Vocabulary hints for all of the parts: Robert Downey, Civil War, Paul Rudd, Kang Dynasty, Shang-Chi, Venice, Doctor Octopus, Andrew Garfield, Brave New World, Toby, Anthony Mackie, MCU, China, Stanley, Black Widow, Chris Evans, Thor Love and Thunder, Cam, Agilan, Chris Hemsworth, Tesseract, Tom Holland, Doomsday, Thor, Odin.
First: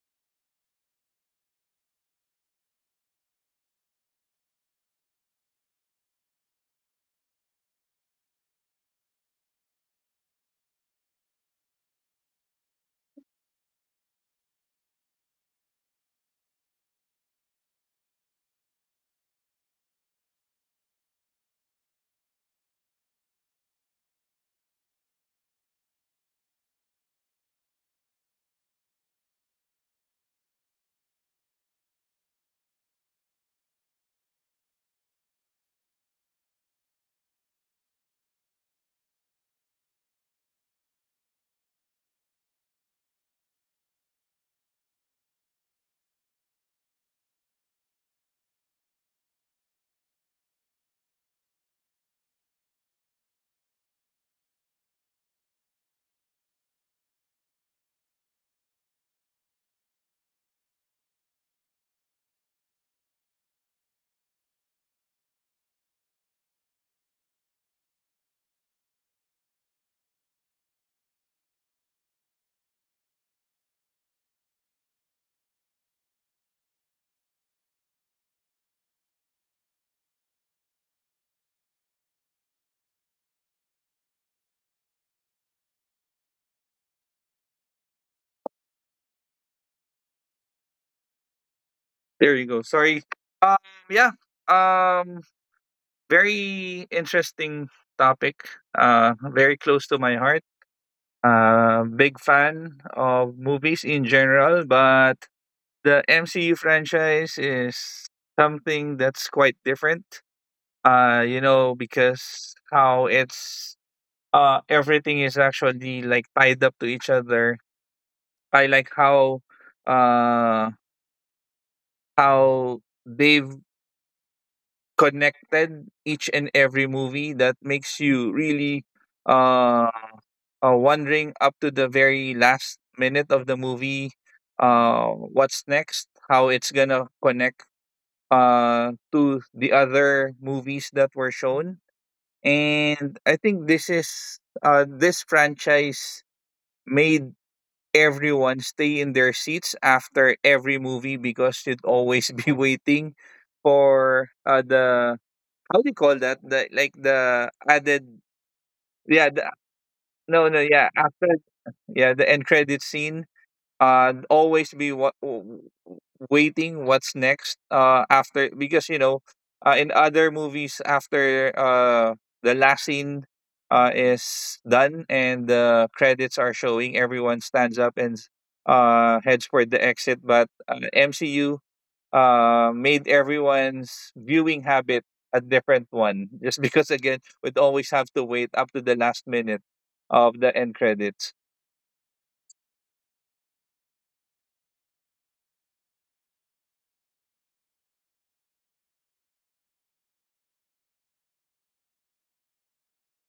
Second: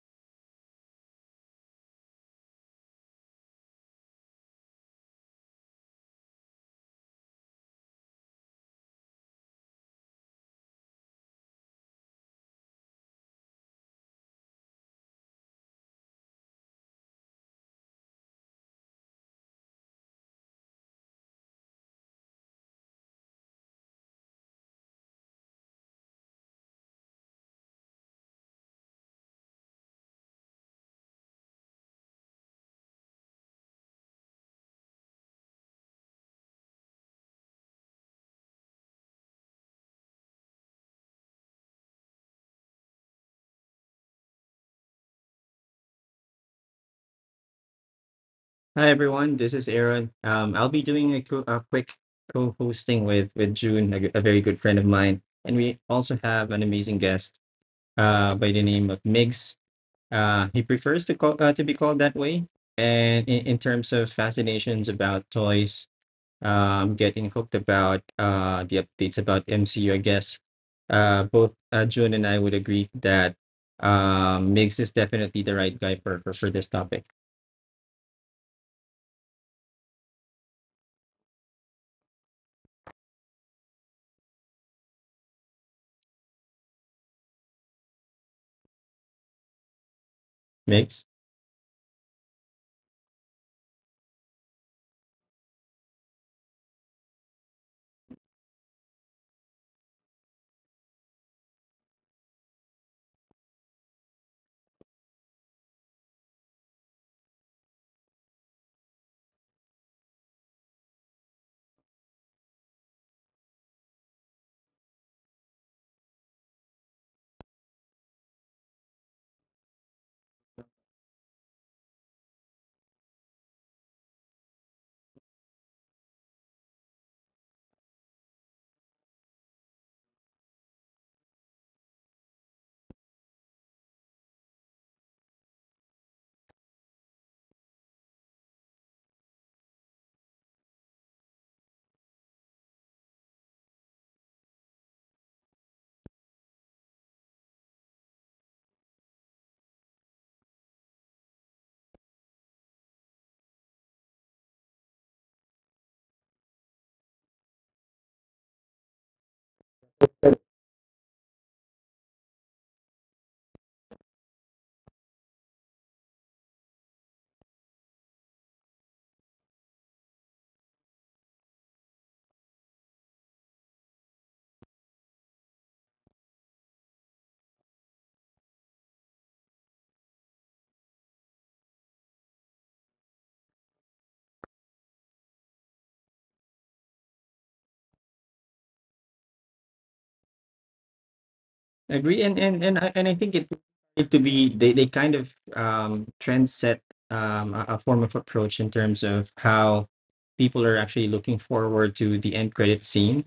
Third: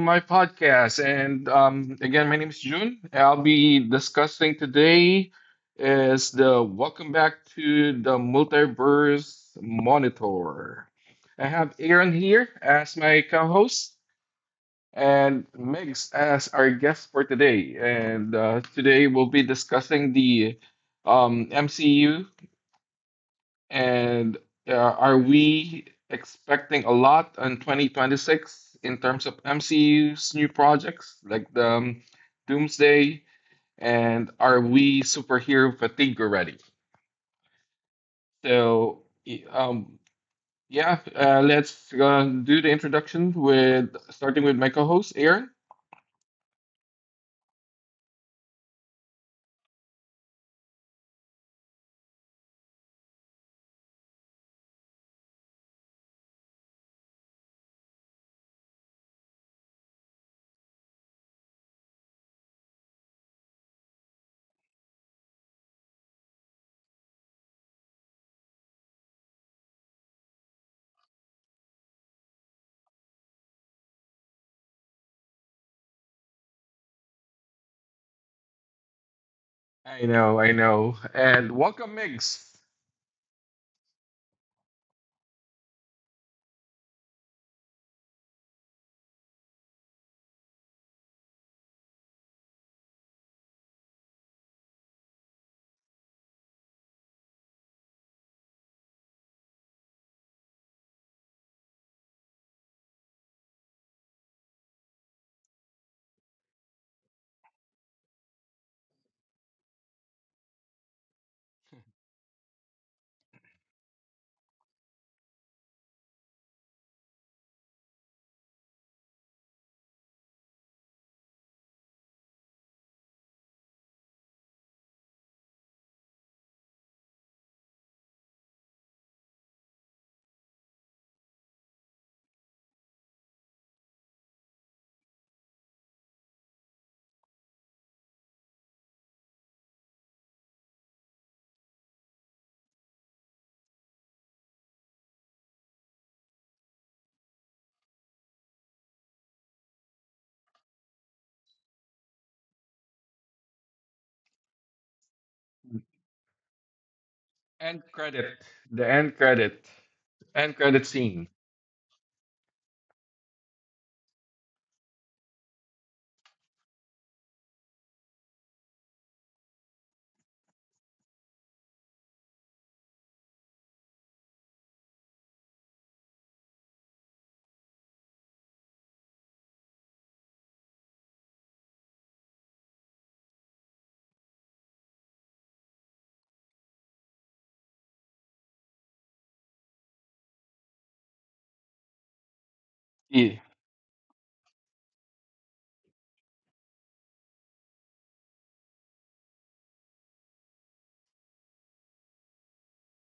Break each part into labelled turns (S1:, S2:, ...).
S1: my podcast. My name is June. I'll be discussing today is the welcome back to the Multiverse Monitor. I have Aaron here as my co-host and Megs as our guest for today. And Today we'll be discussing the MCU and are we expecting a lot in 2026 in terms of MCU's new projects like the Doomsday? And are we superhero fatigue already? So let's do the introduction with starting with my co-host Aaron.
S2: Hi everyone, this is Aaron. I'll be doing a quick co-hosting with June, a very good friend of mine, and we also have an amazing guest by the name of Migs. He prefers to be called that way, and in terms of fascinations about toys, getting hooked about the updates about MCU, I guess both June and I would agree that Migs is definitely the right guy for this topic.
S1: I know, I know. And welcome, Migs.
S2: Migs.
S3: There you go. Sorry. Um, yeah. Um, Very interesting topic. Very close to my heart. Big fan of movies in general, but the MCU franchise is something that's quite different. Because how it's everything is actually like tied up to each other. I like uh how they've connected each and every movie that makes you really uh, wondering up to the very last minute of the movie, what's next, how it's gonna connect to the other movies that were shown. And I think this franchise made everyone stay in their seats after every movie because you'd always be waiting for the how do you call that? The like the
S1: End
S3: added
S1: credit. The
S3: yeah,
S1: end credit.
S3: no no
S1: End
S3: yeah,
S1: credit
S3: after
S1: scene.
S3: yeah, the end credit scene. Always be waiting what's next after because you know, in other movies after the last scene is done and the credits are showing, everyone stands up and heads for the exit. But MCU made everyone's viewing habit a different one just because again we'd always have to wait up to the last minute of the end credits.
S2: I agree, and I think
S1: Yeah.
S2: it to be they kind of trend set a form of approach in terms of how people are actually looking forward to the end credit scene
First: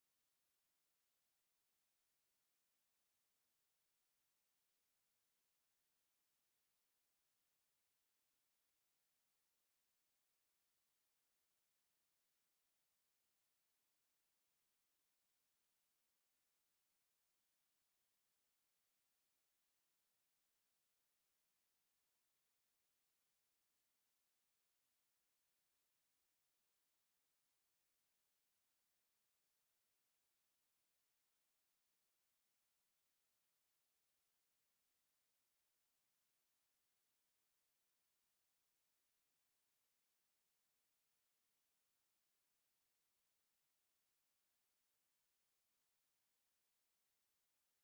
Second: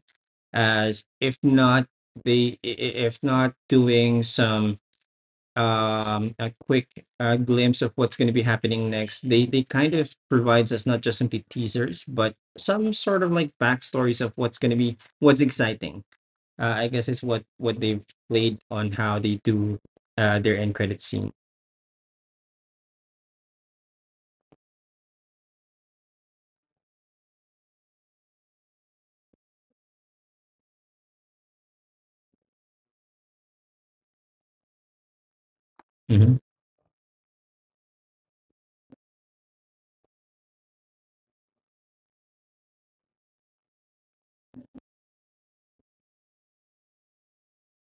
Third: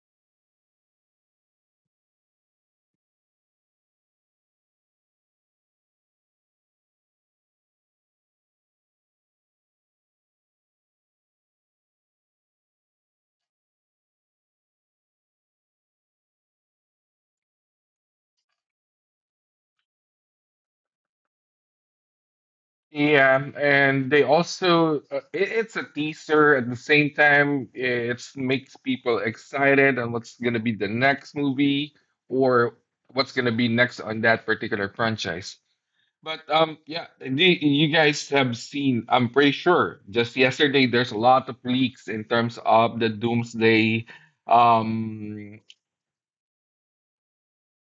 S2: as if not if not doing some a quick glimpse of what's going to be happening next. They kind of provides us not just simply teasers but some sort of like backstories of what's going to be what's exciting. I guess it's what they've played on how they do their end credit scene.
S1: Yeah, and they also it's a teaser at the same time. It makes people excited on what's gonna be the next movie or what's gonna be next on that particular franchise.
S2: hmm
S1: But you guys have seen. I'm pretty sure just yesterday there's a lot of leaks in terms of the Doomsday um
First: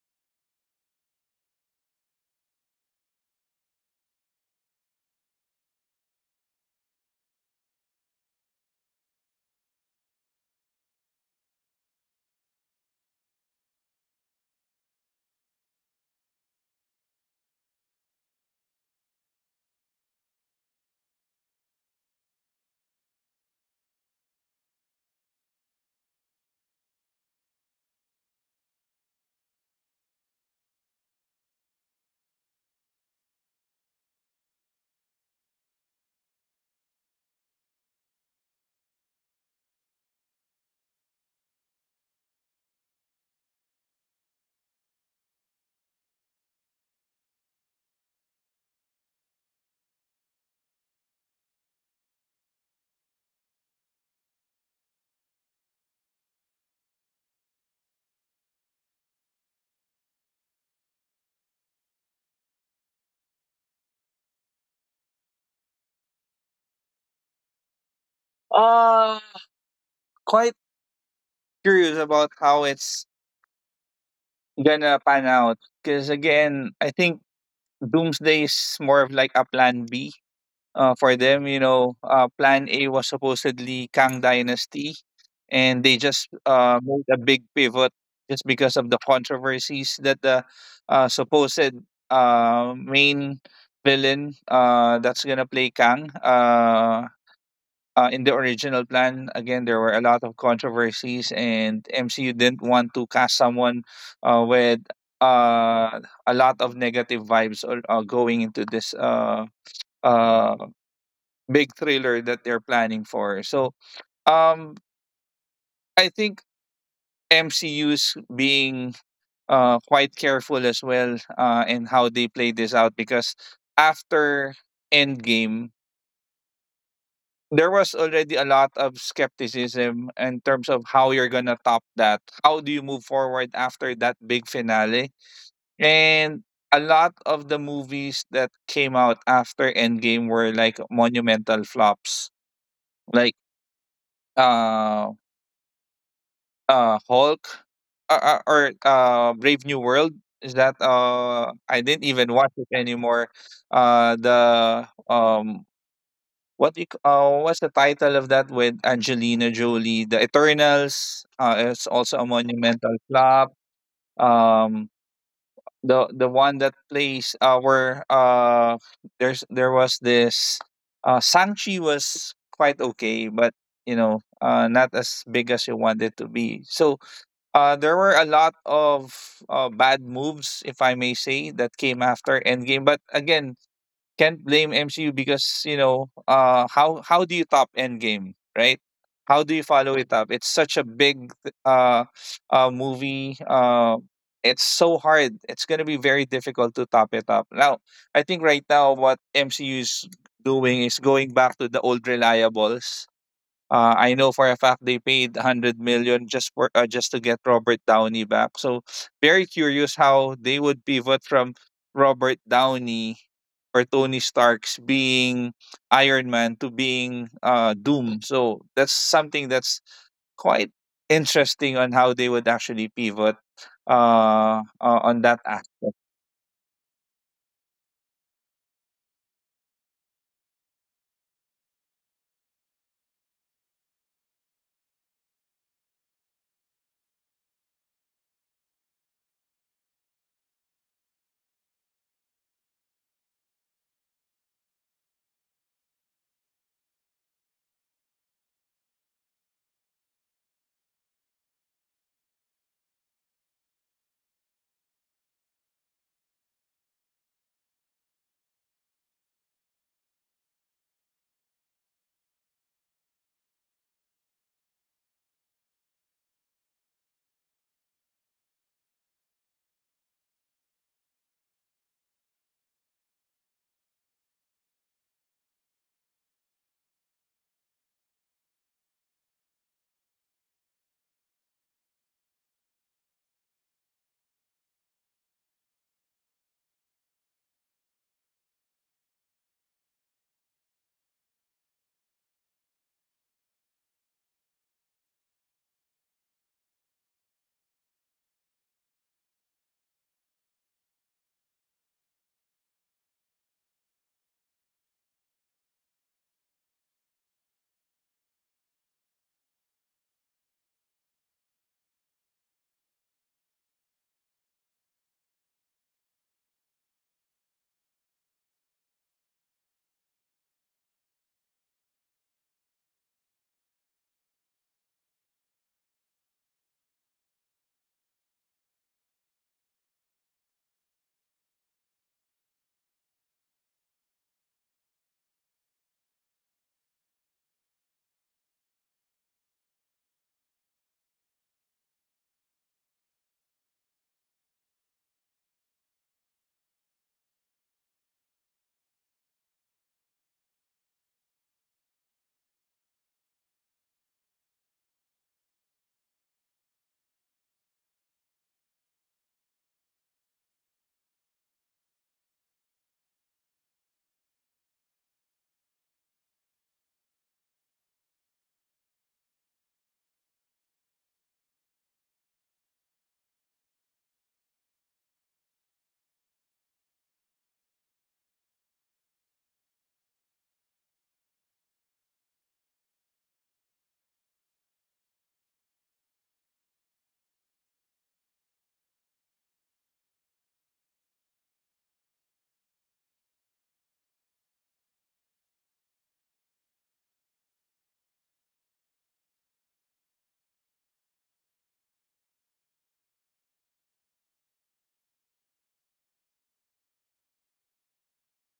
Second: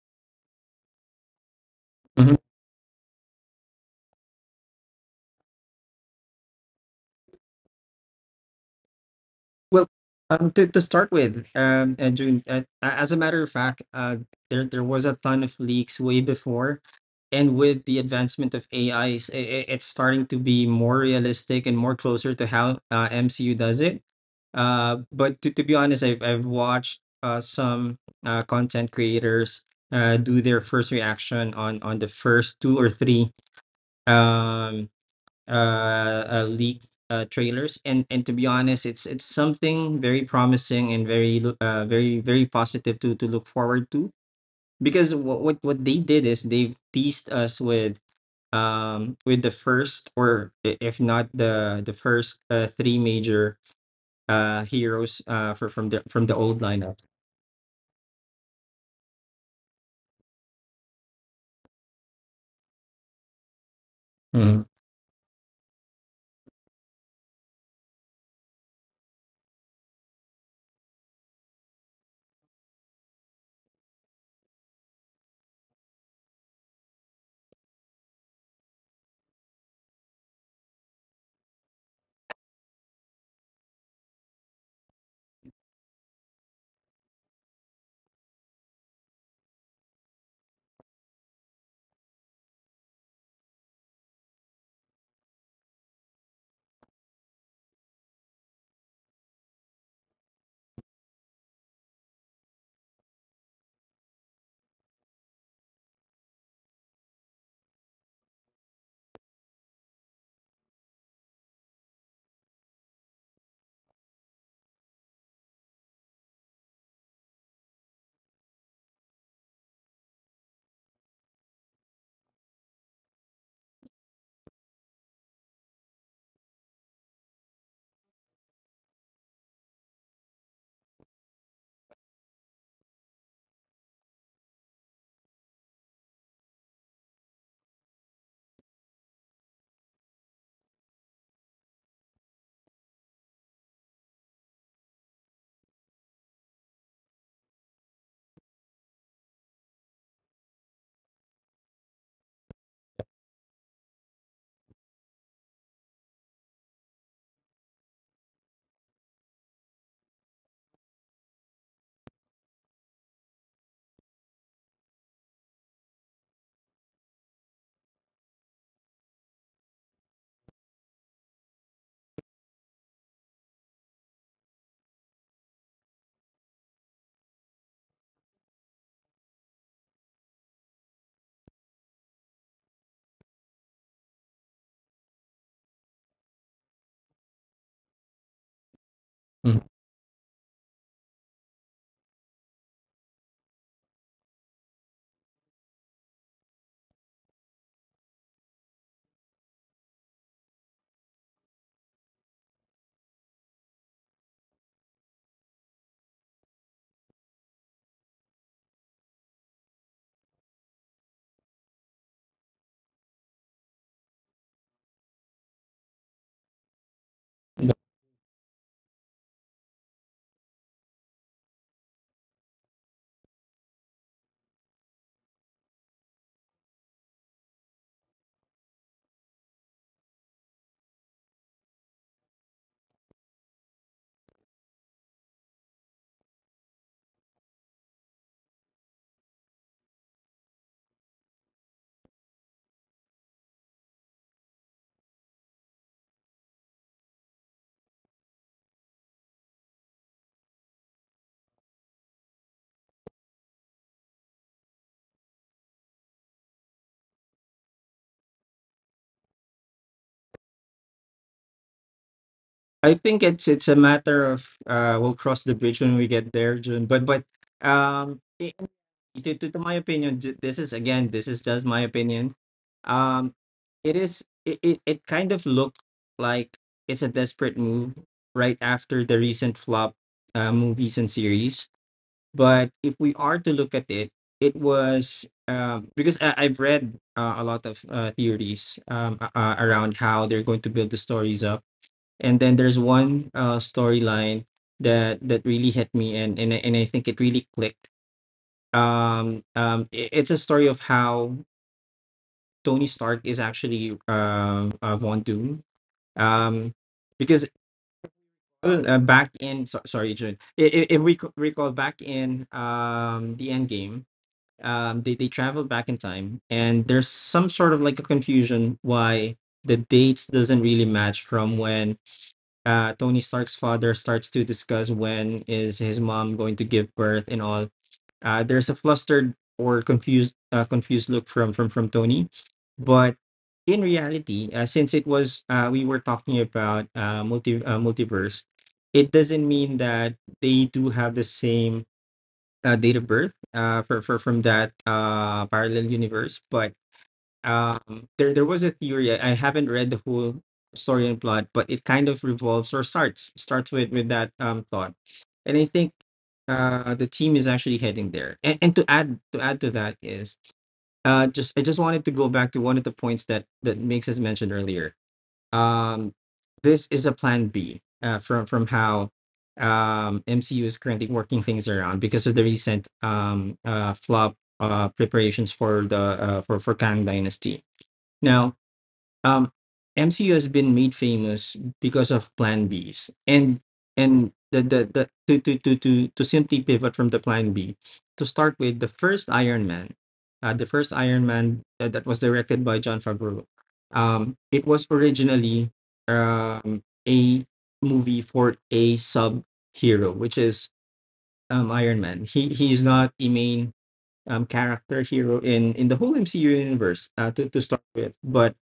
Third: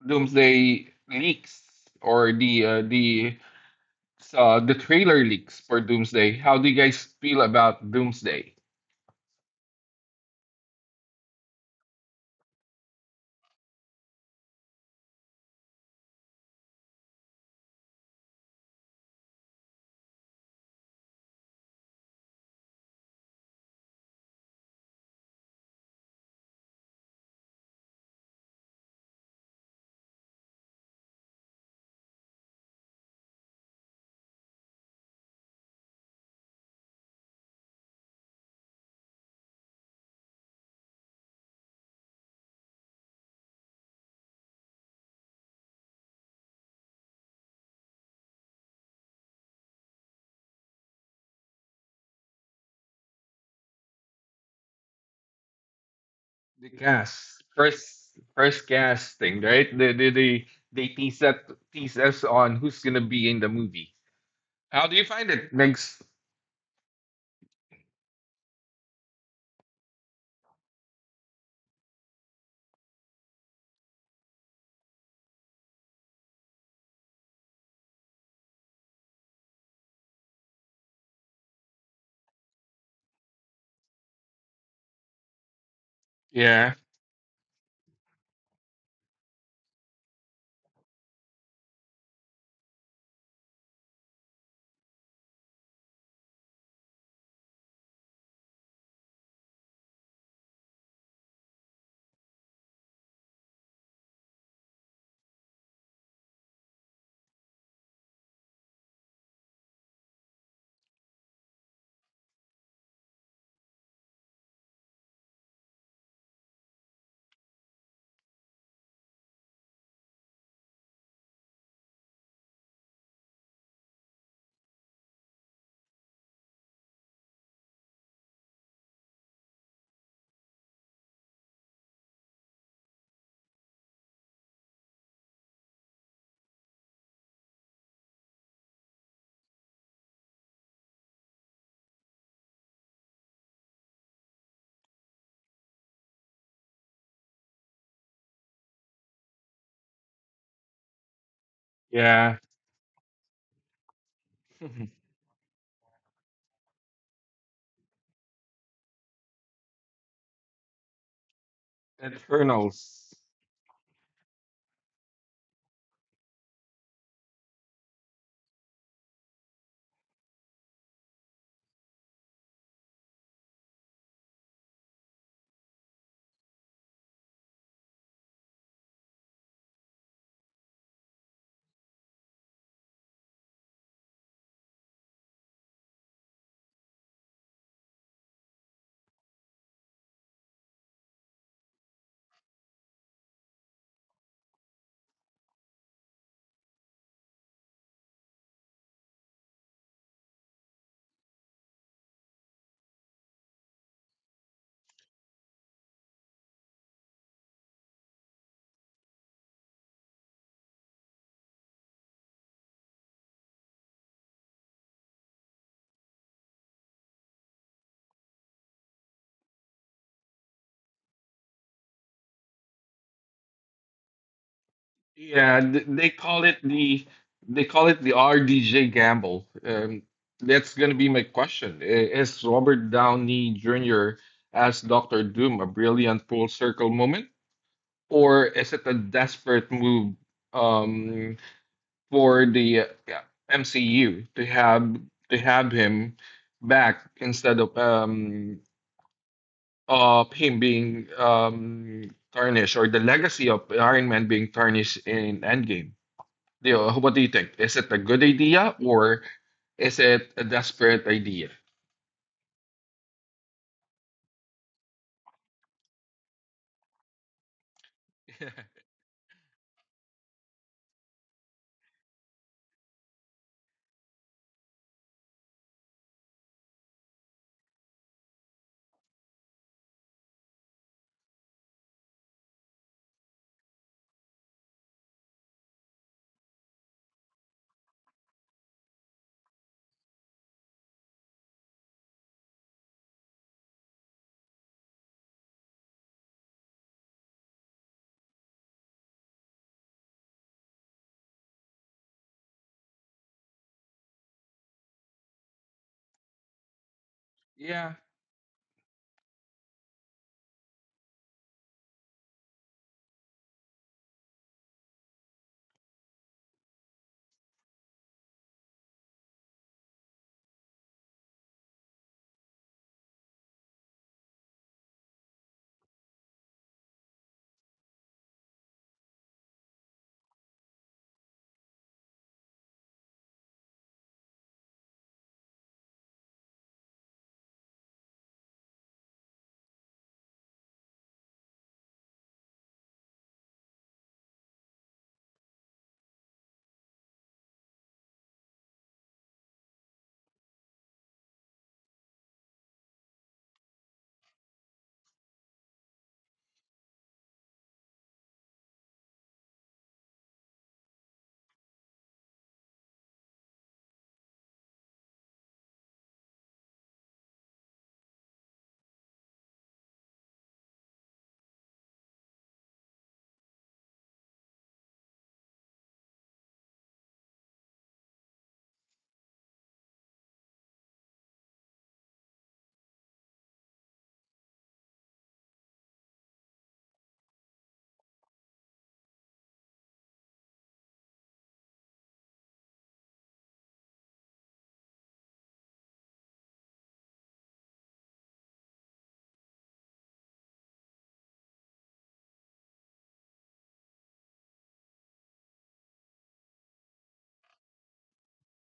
S1: Doomsday leaks or
S2: hmm.
S1: the the trailer leaks for Doomsday. How do you guys feel about Doomsday?
S2: Well, to start with, June, as a matter of fact, there there was a ton of leaks way before, and with the advancement of AI, it's starting to be more realistic and more closer to how MCU does it. But to be honest, I've watched some content creators do their first reaction on the first two or three um leaked trailers, and to be honest it's something very promising and very very positive to look forward to, because what they did is they've teased us with the first, if not the first three major heroes for from the old
S1: The
S2: lineup.
S1: cast first first casting, right? They tease us on who's gonna be in the movie.
S2: Mhm.
S1: How do you find it? Next,
S3: uh Quite curious about how it's gonna pan out because again I think Doomsday is more of like a Plan B, for them. You know, Plan A was supposedly Kang Dynasty, and they just
S1: yeah,
S3: made a big pivot just because of the controversies that the supposed main villain that's gonna play Kang. In the original plan, again, there were a lot of controversies, and MCU didn't want to cast someone with uh, a lot of negative vibes, or going into this uh, big thriller that they're planning for. So um, I think MCU's being quite careful as well in how they play this out because after Endgame, there was already a lot of skepticism in terms of how you're gonna top that. How do you move forward after that big finale? And a lot of the movies that came out after Endgame were like monumental flops. Like uh Hulk, or Brave New World, is that I didn't even
S1: yeah.
S3: watch it anymore. The um what you, what's the title of that with Angelina Jolie? The Eternals, it's also a monumental
S1: Eternals.
S3: flop. Um the one that plays where there's there was this Sanchi was quite okay, but you know not as big as you want it to be. So there were a lot of bad moves, if I may say, that came after Endgame. But again, can't blame MCU because you know, how do you top Endgame, right? How do
S2: Mhm.
S3: you follow it up? It's such a big uh, movie. It's so hard. It's gonna be very difficult to top it up. Now, I think right now what MCU is doing is going back to the old reliables. I know for a fact they paid 100 million just for just to get Robert Downey back. So very curious how they would pivot from Robert Downey or Tony Stark's being Iron Man to being Doom. So that's something that's quite interesting on how they would actually pivot on that
S1: Yeah, th-
S3: aspect.
S1: they call it the RDJ gamble. That's going to be my question. Is Robert Downey Jr. as Doctor Doom a brilliant full circle moment, or is it a desperate move um, for MCU to have him back instead of him being tarnished or the legacy of Iron Man being tarnished in Endgame? Leo, what do you think? Is it a good idea or is it a desperate idea?
S2: I think it's a matter of we'll cross the bridge when we get there, June. But um, i- to, to my opinion, this is again, this is just my opinion. Um, it kind of looked like it's a desperate move right after the recent flop movies and series. But if we are to look at it, it was because I've read a lot of theories around how they're going to build the stories up. And then there's one storyline that really hit me, and and I think it really clicked. It's a story of how Tony Stark is actually Von Doom, um because
S1: Yeah,
S2: well, back in, so sorry Jun, if recall back in the end game, they traveled back in time, and there's some sort of like a confusion why the dates doesn't really match from when Tony Stark's father starts to discuss when is his mom going to give birth and all. There's a flustered or confused confused look from Tony, but in reality, since it was we were talking about multiverse, it doesn't mean that they do have the same date of birth for from that parallel universe. But there there was a theory. I haven't read the whole story and plot, but it kind of revolves or starts with that thought, and I think the team is actually heading there. And, to add to that is, just wanted to go back to one of the points that makes us mentioned earlier. um this is a plan b from how mcu is currently working things around because of the recent flop preparations for the for kang dynasty now. Um, MCU has been made famous because of Plan Bs, and the to simply pivot from the Plan B to start with the first Iron Man, the first Iron Man that was directed by John Favreau. It was originally um, a movie for a sub hero, which is Iron Man. He he's not a main character hero in the whole MCU universe to start with, but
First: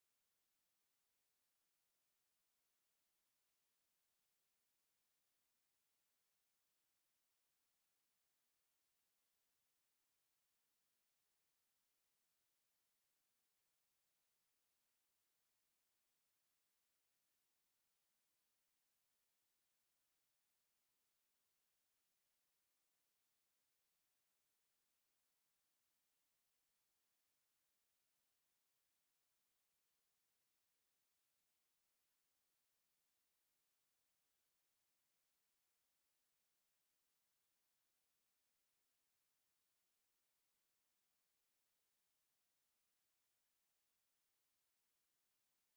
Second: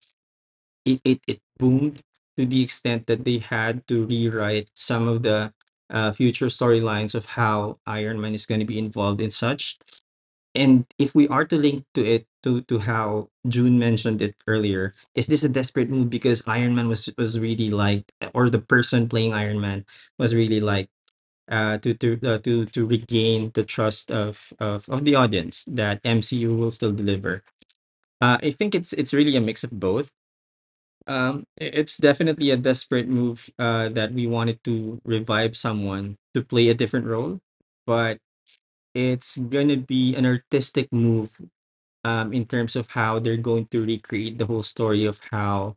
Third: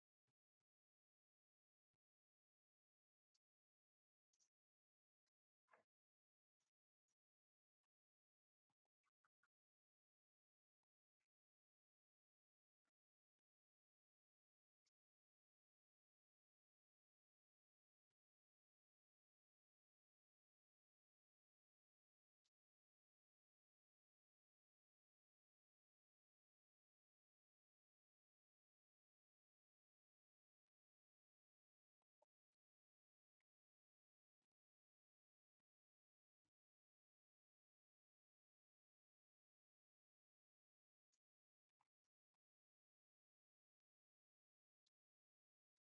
S2: it boomed to the extent that they had to rewrite some of the future storylines of how Iron Man is going to be involved in such. And if we are to link to it to how June mentioned it earlier, is this a desperate move because Iron Man was really like, or the person playing Iron Man was really like to regain the trust of the audience that MCU will still deliver. I think it's really a mix of both. It's definitely a desperate move that we wanted to revive someone to play a different role, but it's gonna be an artistic move in terms of how they're going to recreate the whole story of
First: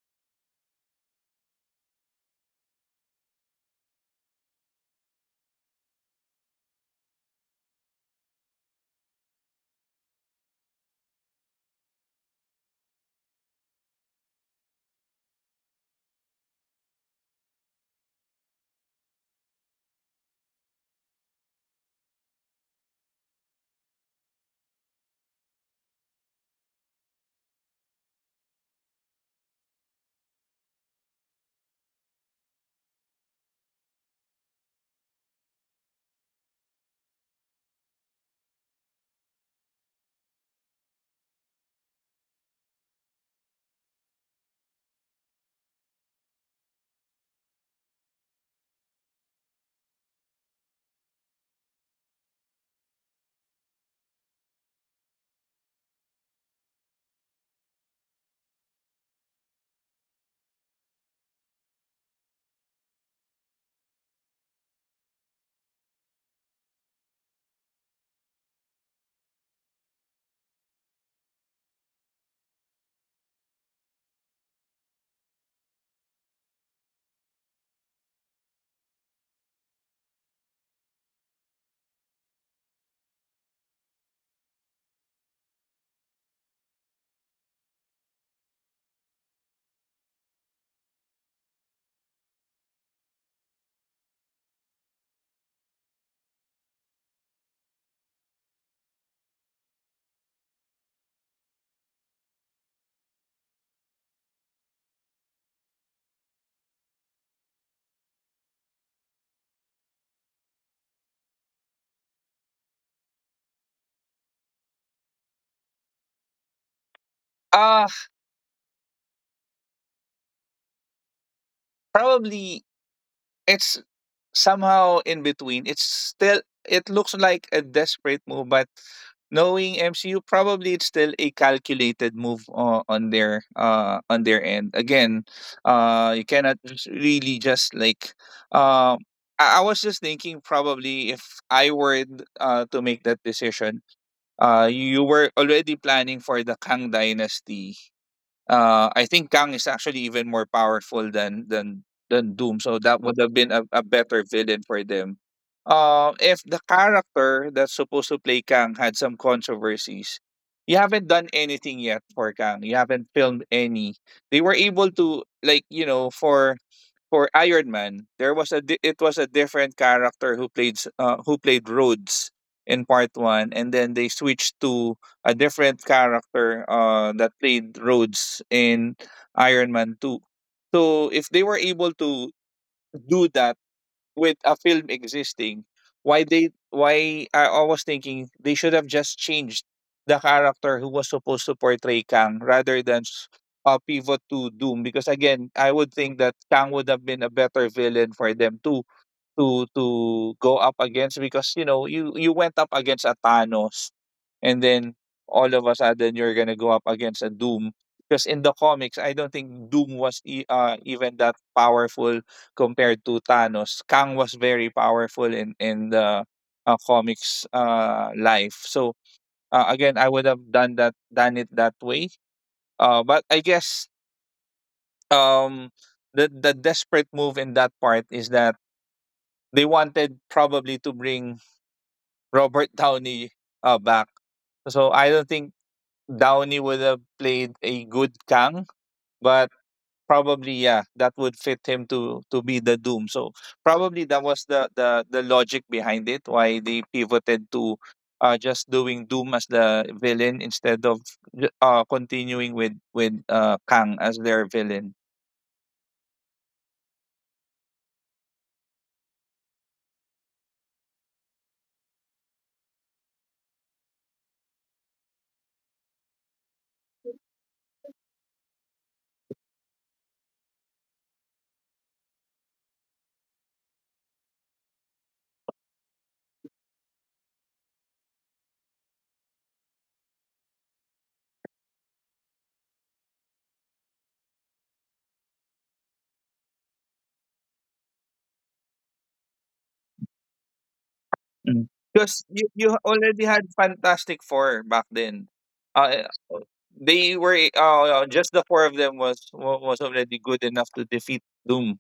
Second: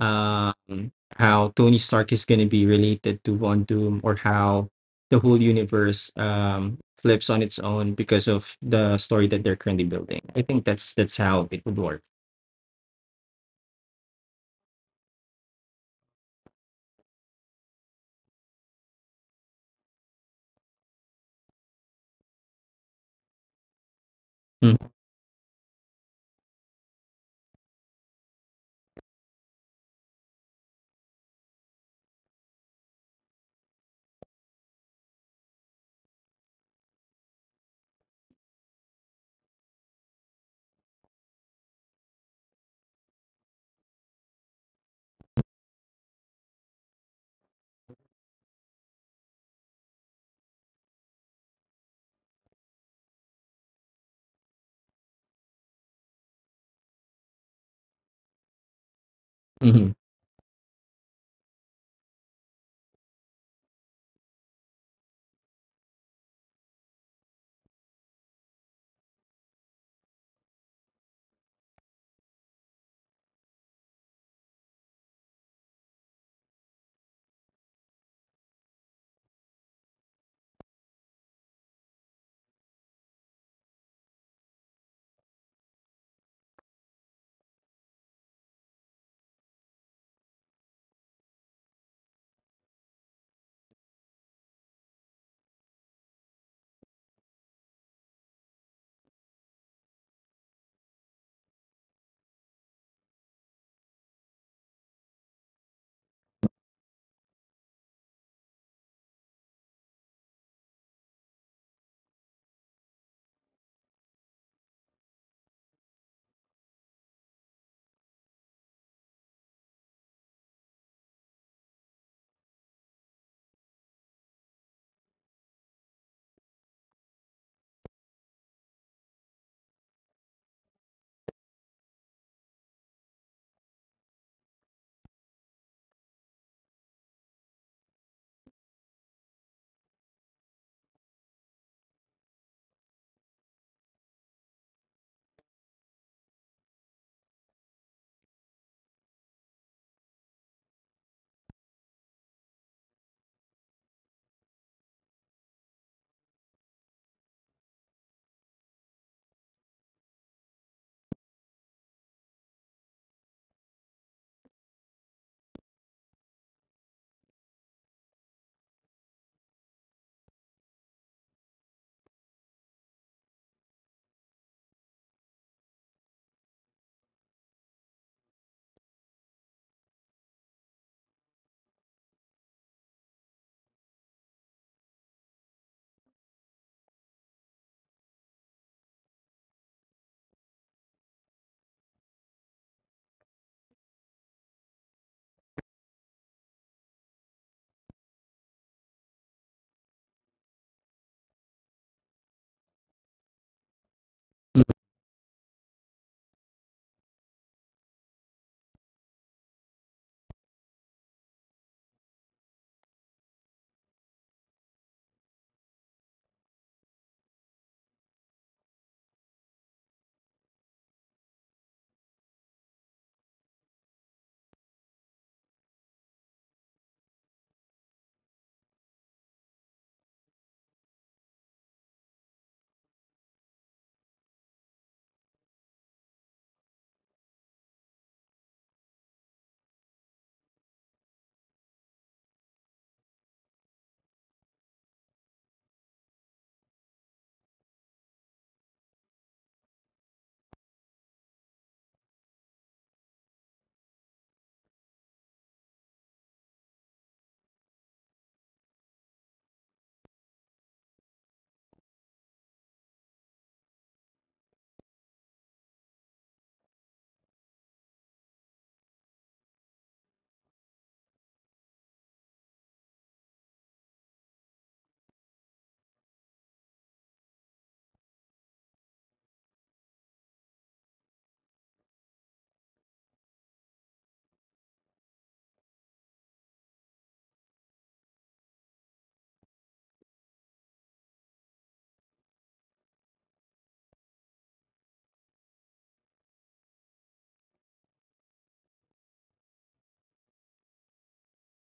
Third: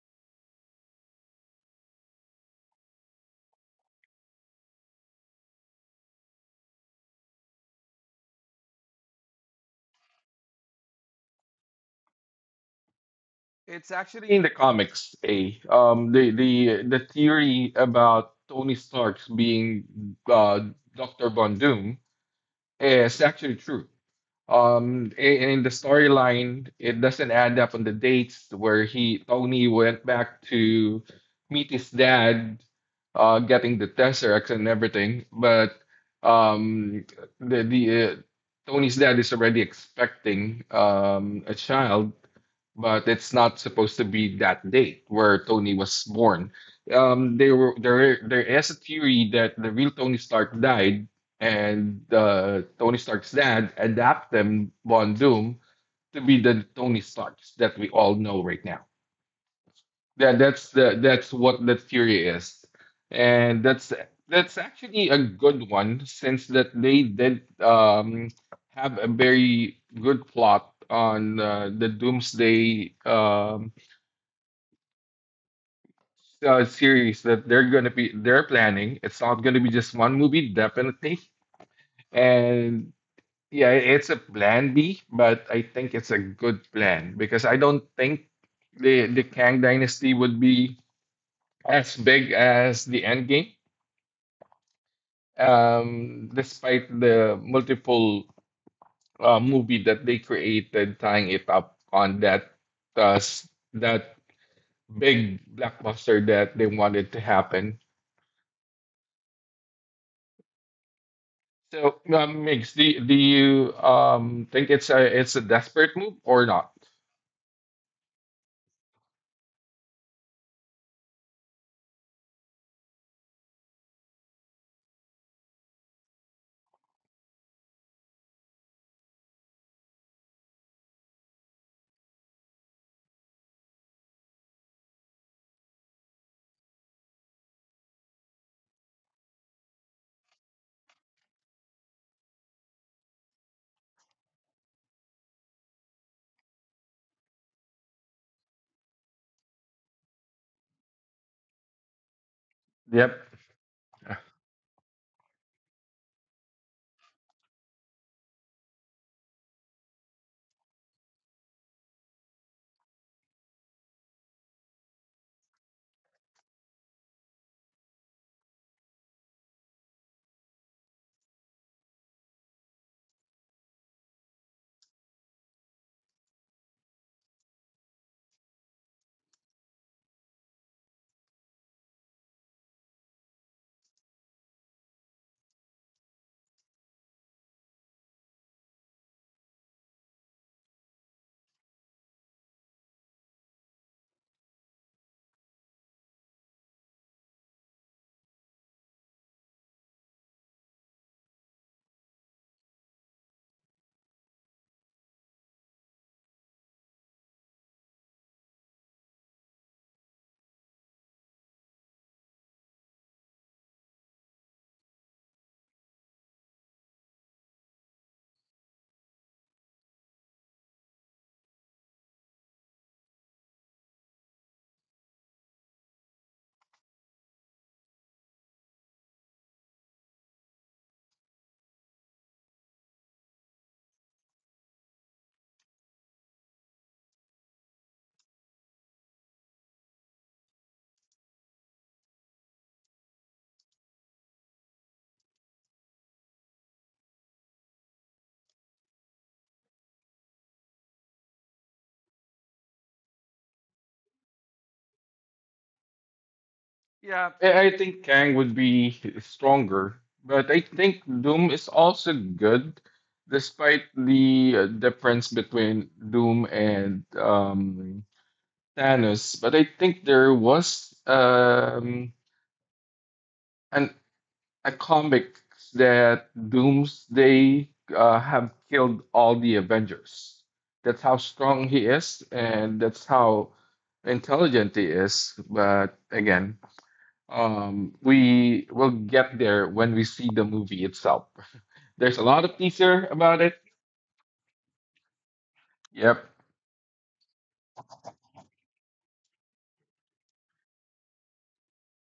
S2: how Tony Stark is gonna be related to Von Doom, or how the whole universe flips on its own because of the story that they're currently building. I think that's how it would work.
S1: it's actually in the comics. A the theory about Tony Stark's being uh Doctor Von Doom is actually true.
S2: Mm,
S1: In in the storyline, it doesn't add up on the dates where he Tony went back to meet his dad, getting the Tesseract and everything. But um, the Tony's dad is already expecting a child, but it's not supposed to be that date where Tony was born. There there is a theory that the real Tony Stark died and Tony Stark's dad adapt them Von Doom to be the Tony Starks that we all know right now.
S2: mhm.
S1: That's what the theory is, and that's actually a good one since that they did have a very good plot on the Doomsday series that they're planning. It's not gonna be just one movie, definitely. And yeah, it's a plan B, but I think it's a good plan because I don't think the Kang Dynasty would be as big as the Endgame, despite the multiple movie that they created tying it up on that big blockbuster that they wanted to happen. So, Migs, do you think it's a desperate move or not?
S3: Uh Probably it's somehow in between. It's still it looks like a desperate move, but knowing MCU, probably it's still a calculated move , on their on their end. Again, you cannot just really just like um. I was just thinking, probably if I were to make that decision, you were already planning for the Kang Dynasty. I think Kang is actually even more powerful than Doom, so
S1: Yep.
S3: that would have been a better villain for them. If the character that's supposed to play Kang had some controversies, you haven't done anything yet for Kang. You haven't filmed any. They were able to like you know for Iron Man, there was it was a different character who played who played Rhodes in part one, and then they switched to a different character that played Rhodes in Iron Man two. So if they were able to do that with a film existing, why I was thinking they should have just changed the character who was supposed to portray Kang rather than pivot to Doom because again I would think that Kang would have been a better villain for them to to to go up against because you know you you went up against a Thanos and
S2: Mhm.
S3: then all of a sudden you're gonna go up against a Doom because in the comics I don't think Doom was even that powerful compared to Thanos. Kang was very powerful in the comics life. So again, I would have done it that way. But I guess um the desperate move in that part is that they wanted probably to bring Robert Downey back. So I don't think Downey would have played a good Kang, but probably yeah, that would fit him to be the Doom. So probably that was the logic behind it, why they pivoted to just doing Doom as the villain instead of continuing with Kang as their villain.
S1: Yeah, I think Kang would be stronger, but I think Doom is also good, despite the difference between Doom and Thanos. But I think there was an a comic that Doomsday have killed all the Avengers. That's how strong he is, and that's how intelligent he is. But again, we will get there when we see the movie itself.
S3: Mm.
S1: There's a lot
S3: Because
S1: of
S3: you
S1: teaser about it.
S3: already had Fantastic Four back then.
S1: Yep,
S3: Uh, uh, they were just the four of them was was already good enough to defeat Doom.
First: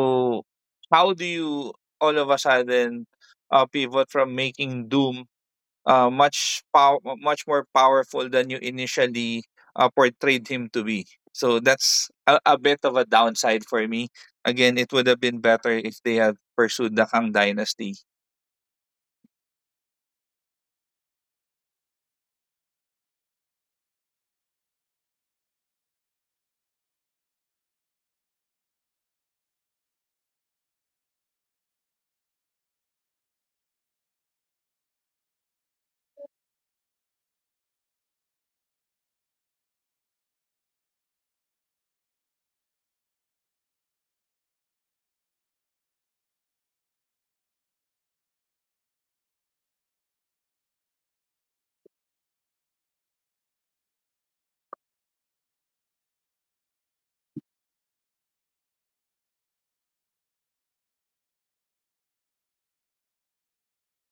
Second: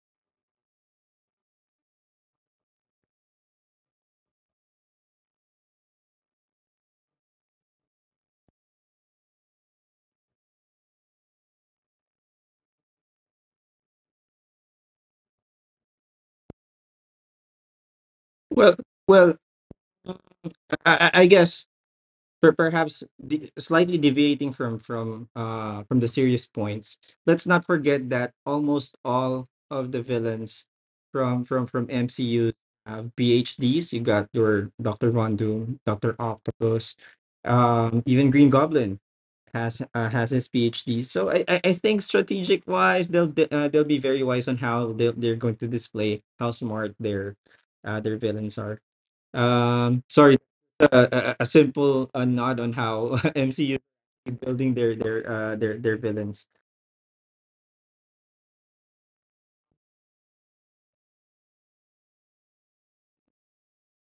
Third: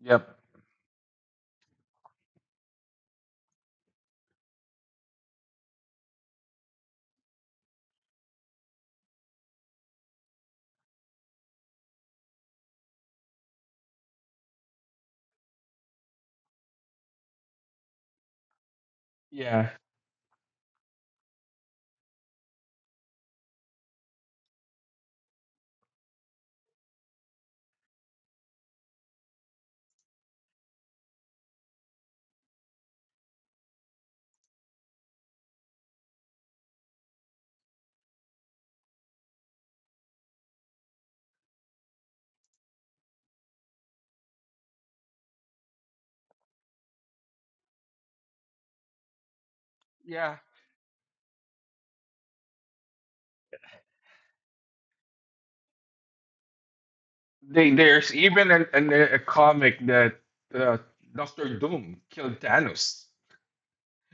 S1: yep,
S3: how do you all of a sudden pivot from making Doom much much more powerful than you initially portrayed him to be? So that's a bit of a downside for me. Again, it would have been better if they had pursued the Kang Dynasty.
S2: Well, well.
S1: yeah,
S2: I guess perhaps slightly deviating from from the serious points. Let's not forget that almost all of the villains from MCU have PhDs. You got your Doctor Von Doom, Doctor Octopus, even Green Goblin has his PhD. So I think strategic wise, they'll be very wise on how they're going to display how smart their villains are. Um,
S1: yeah.
S2: sorry, a simple nod on how MCU is building their villains.
S1: There's even a comic that uh, Doctor Doom killed Thanos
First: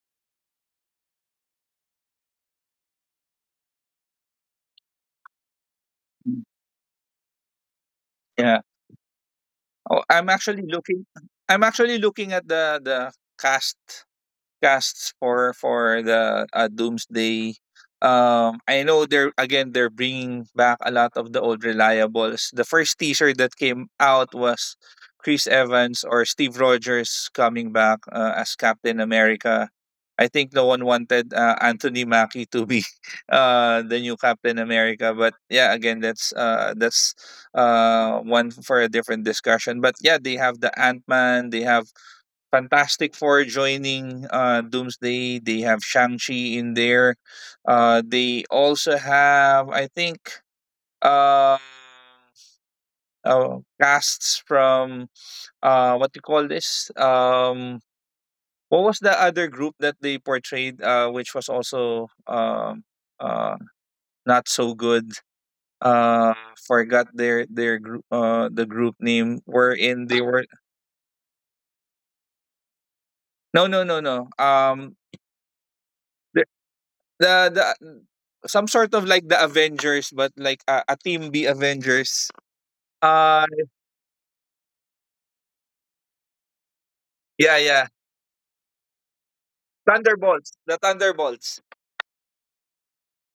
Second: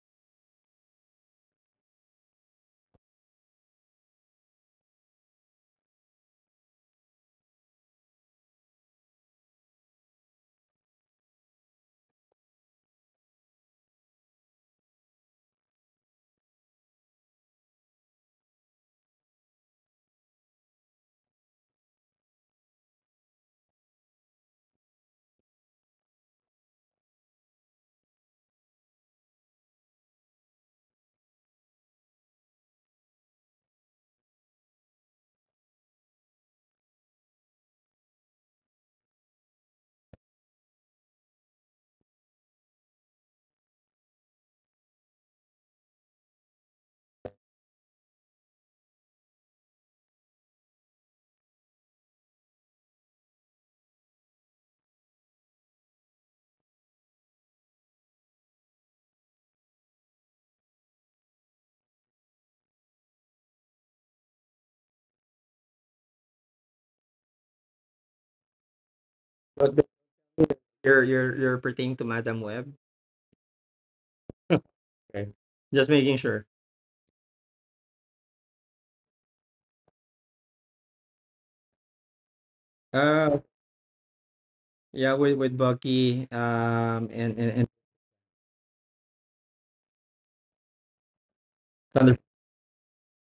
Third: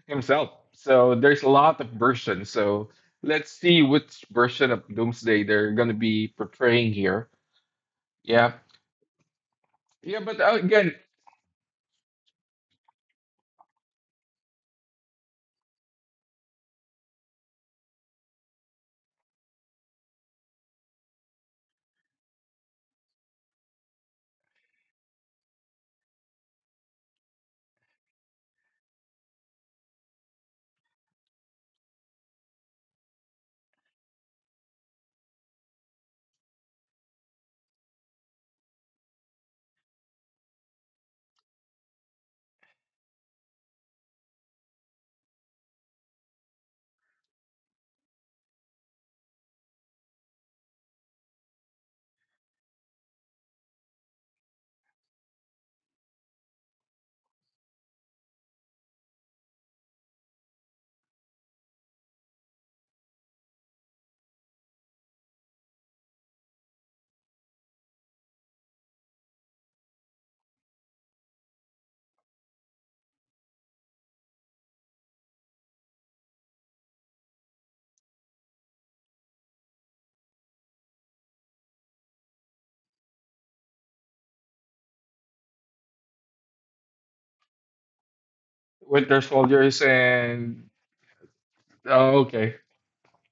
S1: himself. So there's a lot of versions. So let's see which version of Doomsday they're gonna be portraying here. Yeah,
S3: Yeah. Oh,
S1: yeah.
S3: I'm actually looking I'm actually looking at the cast casts for the Doomsday. I know they're again they're bringing back a lot of the old reliables. The first teaser that came out was Chris Evans or Steve Rogers coming back as Captain America. I think no one wanted Anthony Mackie to be the new Captain America, but yeah, again that's one for a different discussion. But yeah, they have the Ant Man, they have Fantastic Four joining Doomsday. They have Shang-Chi in there. They also have, I think, uh, casts from what do you call this? What was the other group that they portrayed, which was also uh, not so good? Uh, Forgot their group, the group name.
S2: But
S3: Wherein they were
S2: you're you're pertaining to Madam Web.
S3: no, no, no, no. Um,
S2: Okay. Just making sure.
S3: the the some sort of like the Avengers, but like a team B Avengers.
S2: Uh,
S3: Uh
S2: yeah, with Bucky,
S3: yeah,
S2: and
S3: yeah.
S1: Winter Soldiers
S3: Thunderbolts.
S1: and
S3: The Thunderbolts.
S2: Thunder.
S1: oh, okay.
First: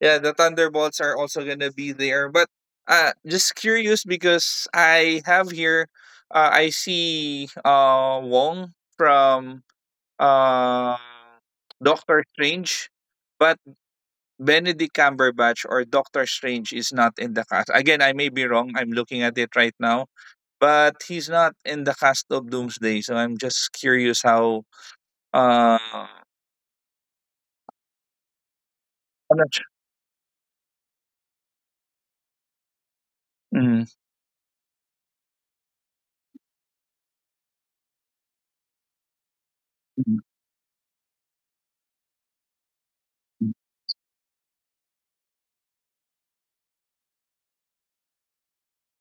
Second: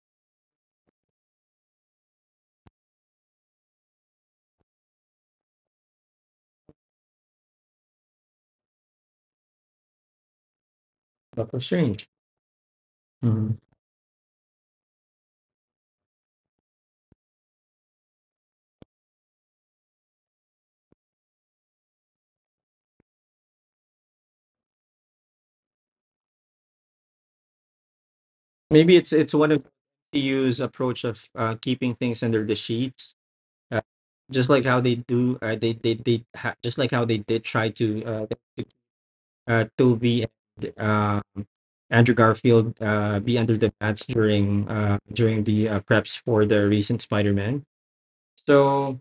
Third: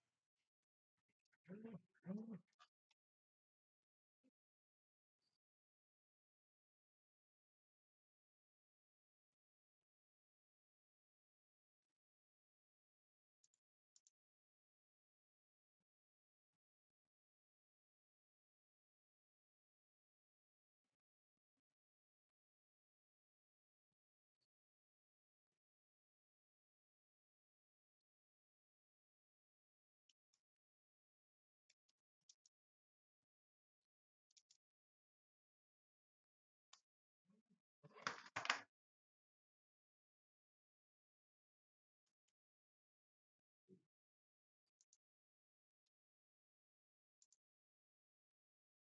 S3: Yeah, the Thunderbolts are also gonna be there. But just curious because I have here I see Wong from uh
S2: Doctor Strange.
S3: Doctor Strange.
S2: Mhm.
S3: But Benedict Cumberbatch or Doctor Strange is not in the cast. Again, I may be wrong. I'm looking at it right now, but he's not in the cast of Doomsday. So I'm just curious how. Uh,
S2: Maybe it's
S3: I'm
S2: one
S3: not sure.
S2: of the use approach of keeping things under the sheets. Uh,
S3: Mm.
S2: just like how they do, just like how they did try to Toby and Andrew Garfield be under the mats during during the preps for the recent Spider-Man. So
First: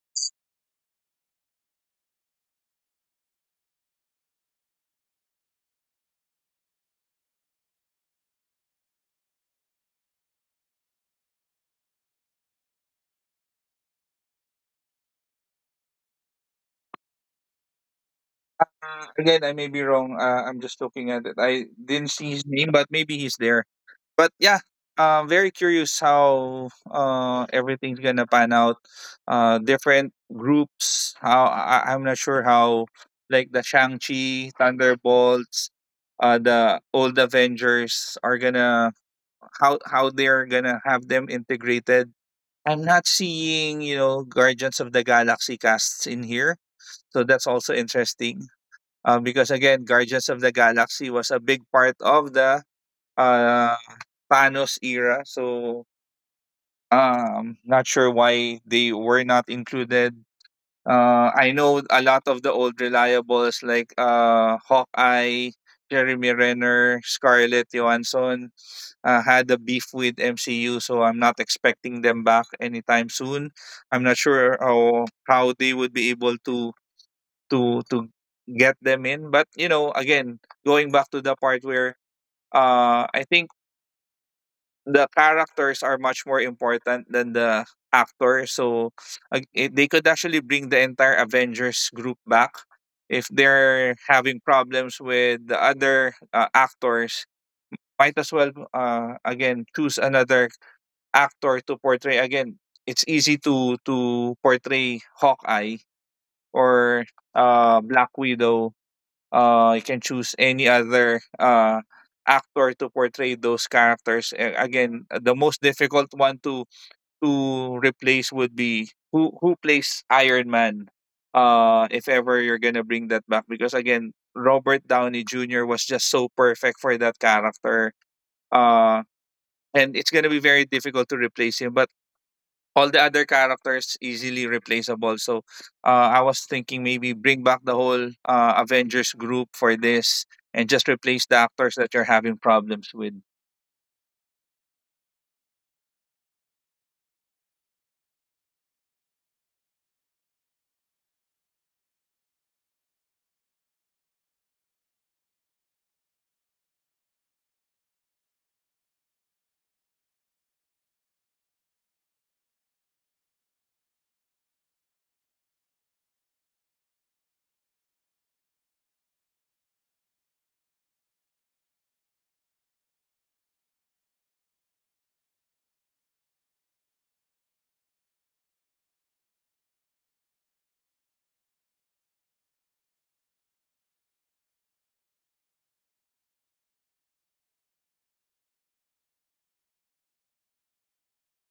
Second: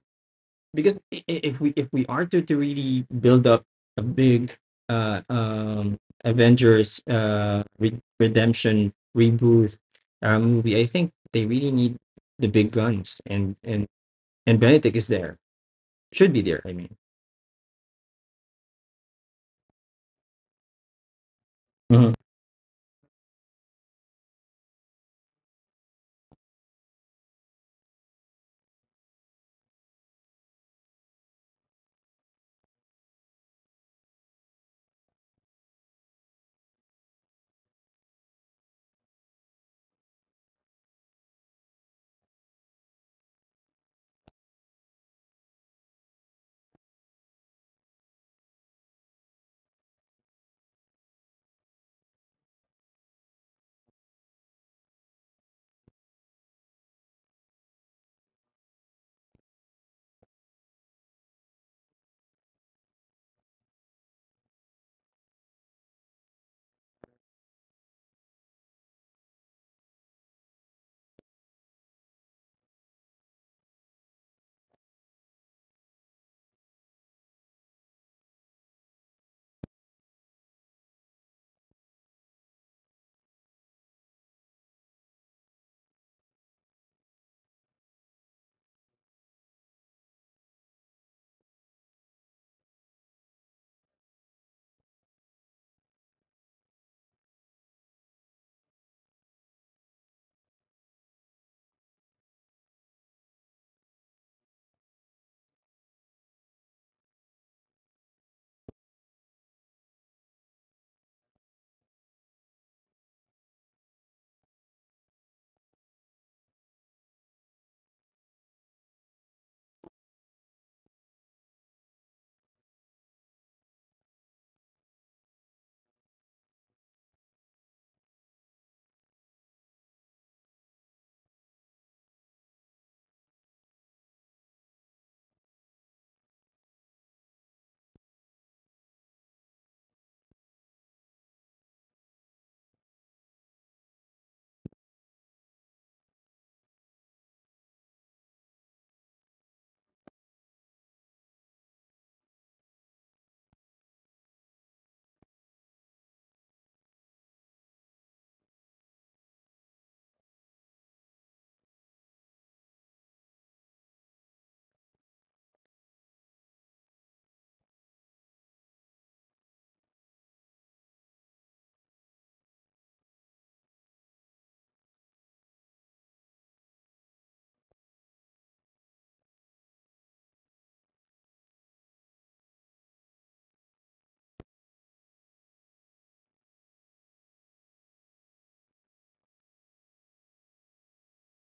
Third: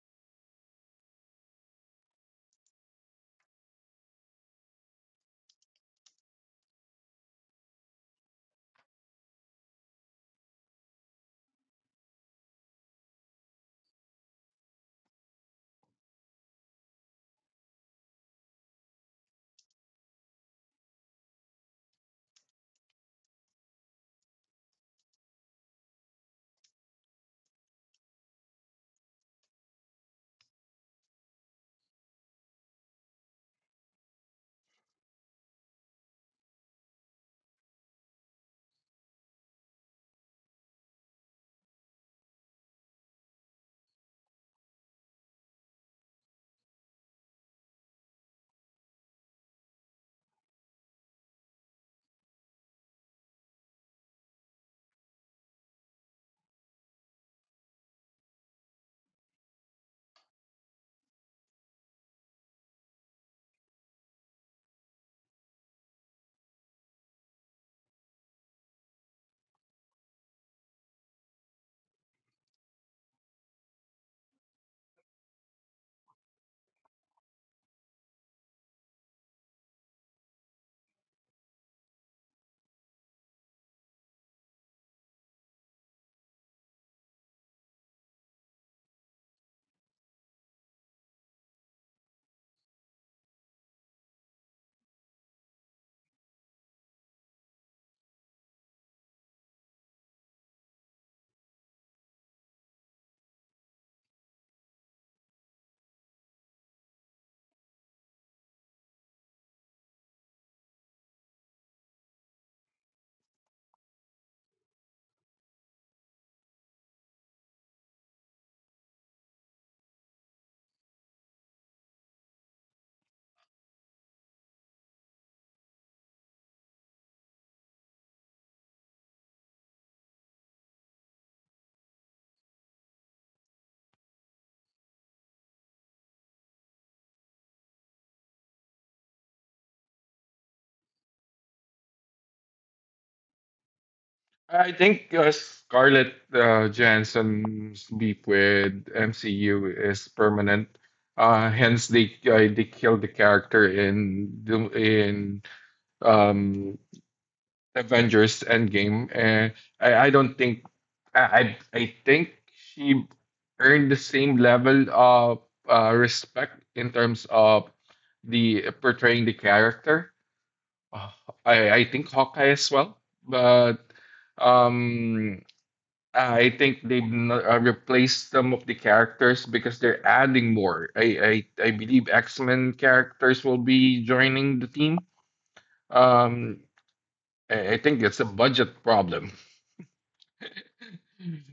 S2: because if we are to really build up a big uh, um, Avengers redemption reboot movie, I think they really need the big guns, and and Benedict is there should be there. I mean.
S3: Again, I may be wrong. I'm just looking at it. I didn't see his name, but maybe he's there. But yeah, very curious how everything's gonna pan out. Different groups. How I, I'm not sure how like the Shang Chi, Thunderbolts, the old Avengers are gonna how they're gonna have them integrated. I'm not seeing you know Guardians of the Galaxy casts in here, so that's also interesting. Because again, Guardians of the Galaxy was a big part of the uh, Thanos era. So not sure why they were not included. I know a lot of the old reliables like Hawkeye, Jeremy Renner, Scarlett Johansson had a beef with MCU, so I'm not expecting them back anytime soon. I'm not sure how they would be able to to to get them in, but you know, again, going back to the part where I think the characters are much more important than the actor. So they could actually bring the entire Avengers group back if they're having problems with the other actors. Might as well again choose another actor to portray. Again, it's easy to portray Hawkeye or Black Widow. You can choose any other actor to portray those characters. A- again The most difficult one to replace would be who plays Iron Man, if ever you're gonna bring that back, because again, Robert Downey Jr. was just so perfect for that character. uh and it's gonna be very difficult to replace him, but all the other characters easily replaceable. So I was thinking maybe bring back the whole Avengers group for this and just replace the actors that you're having problems with.
S1: I think Scarlett Johansson's beef with MCU is permanent. Hence, they killed the character in um, Avengers Endgame, and I don't think I think she earned the same level of respect in terms of the portraying the character. Uh, I think Hawkeye as well, but. Um, I think they've replaced some of the characters because they're adding more. I believe X-Men characters will be joining the team. Um, I think it's a budget problem.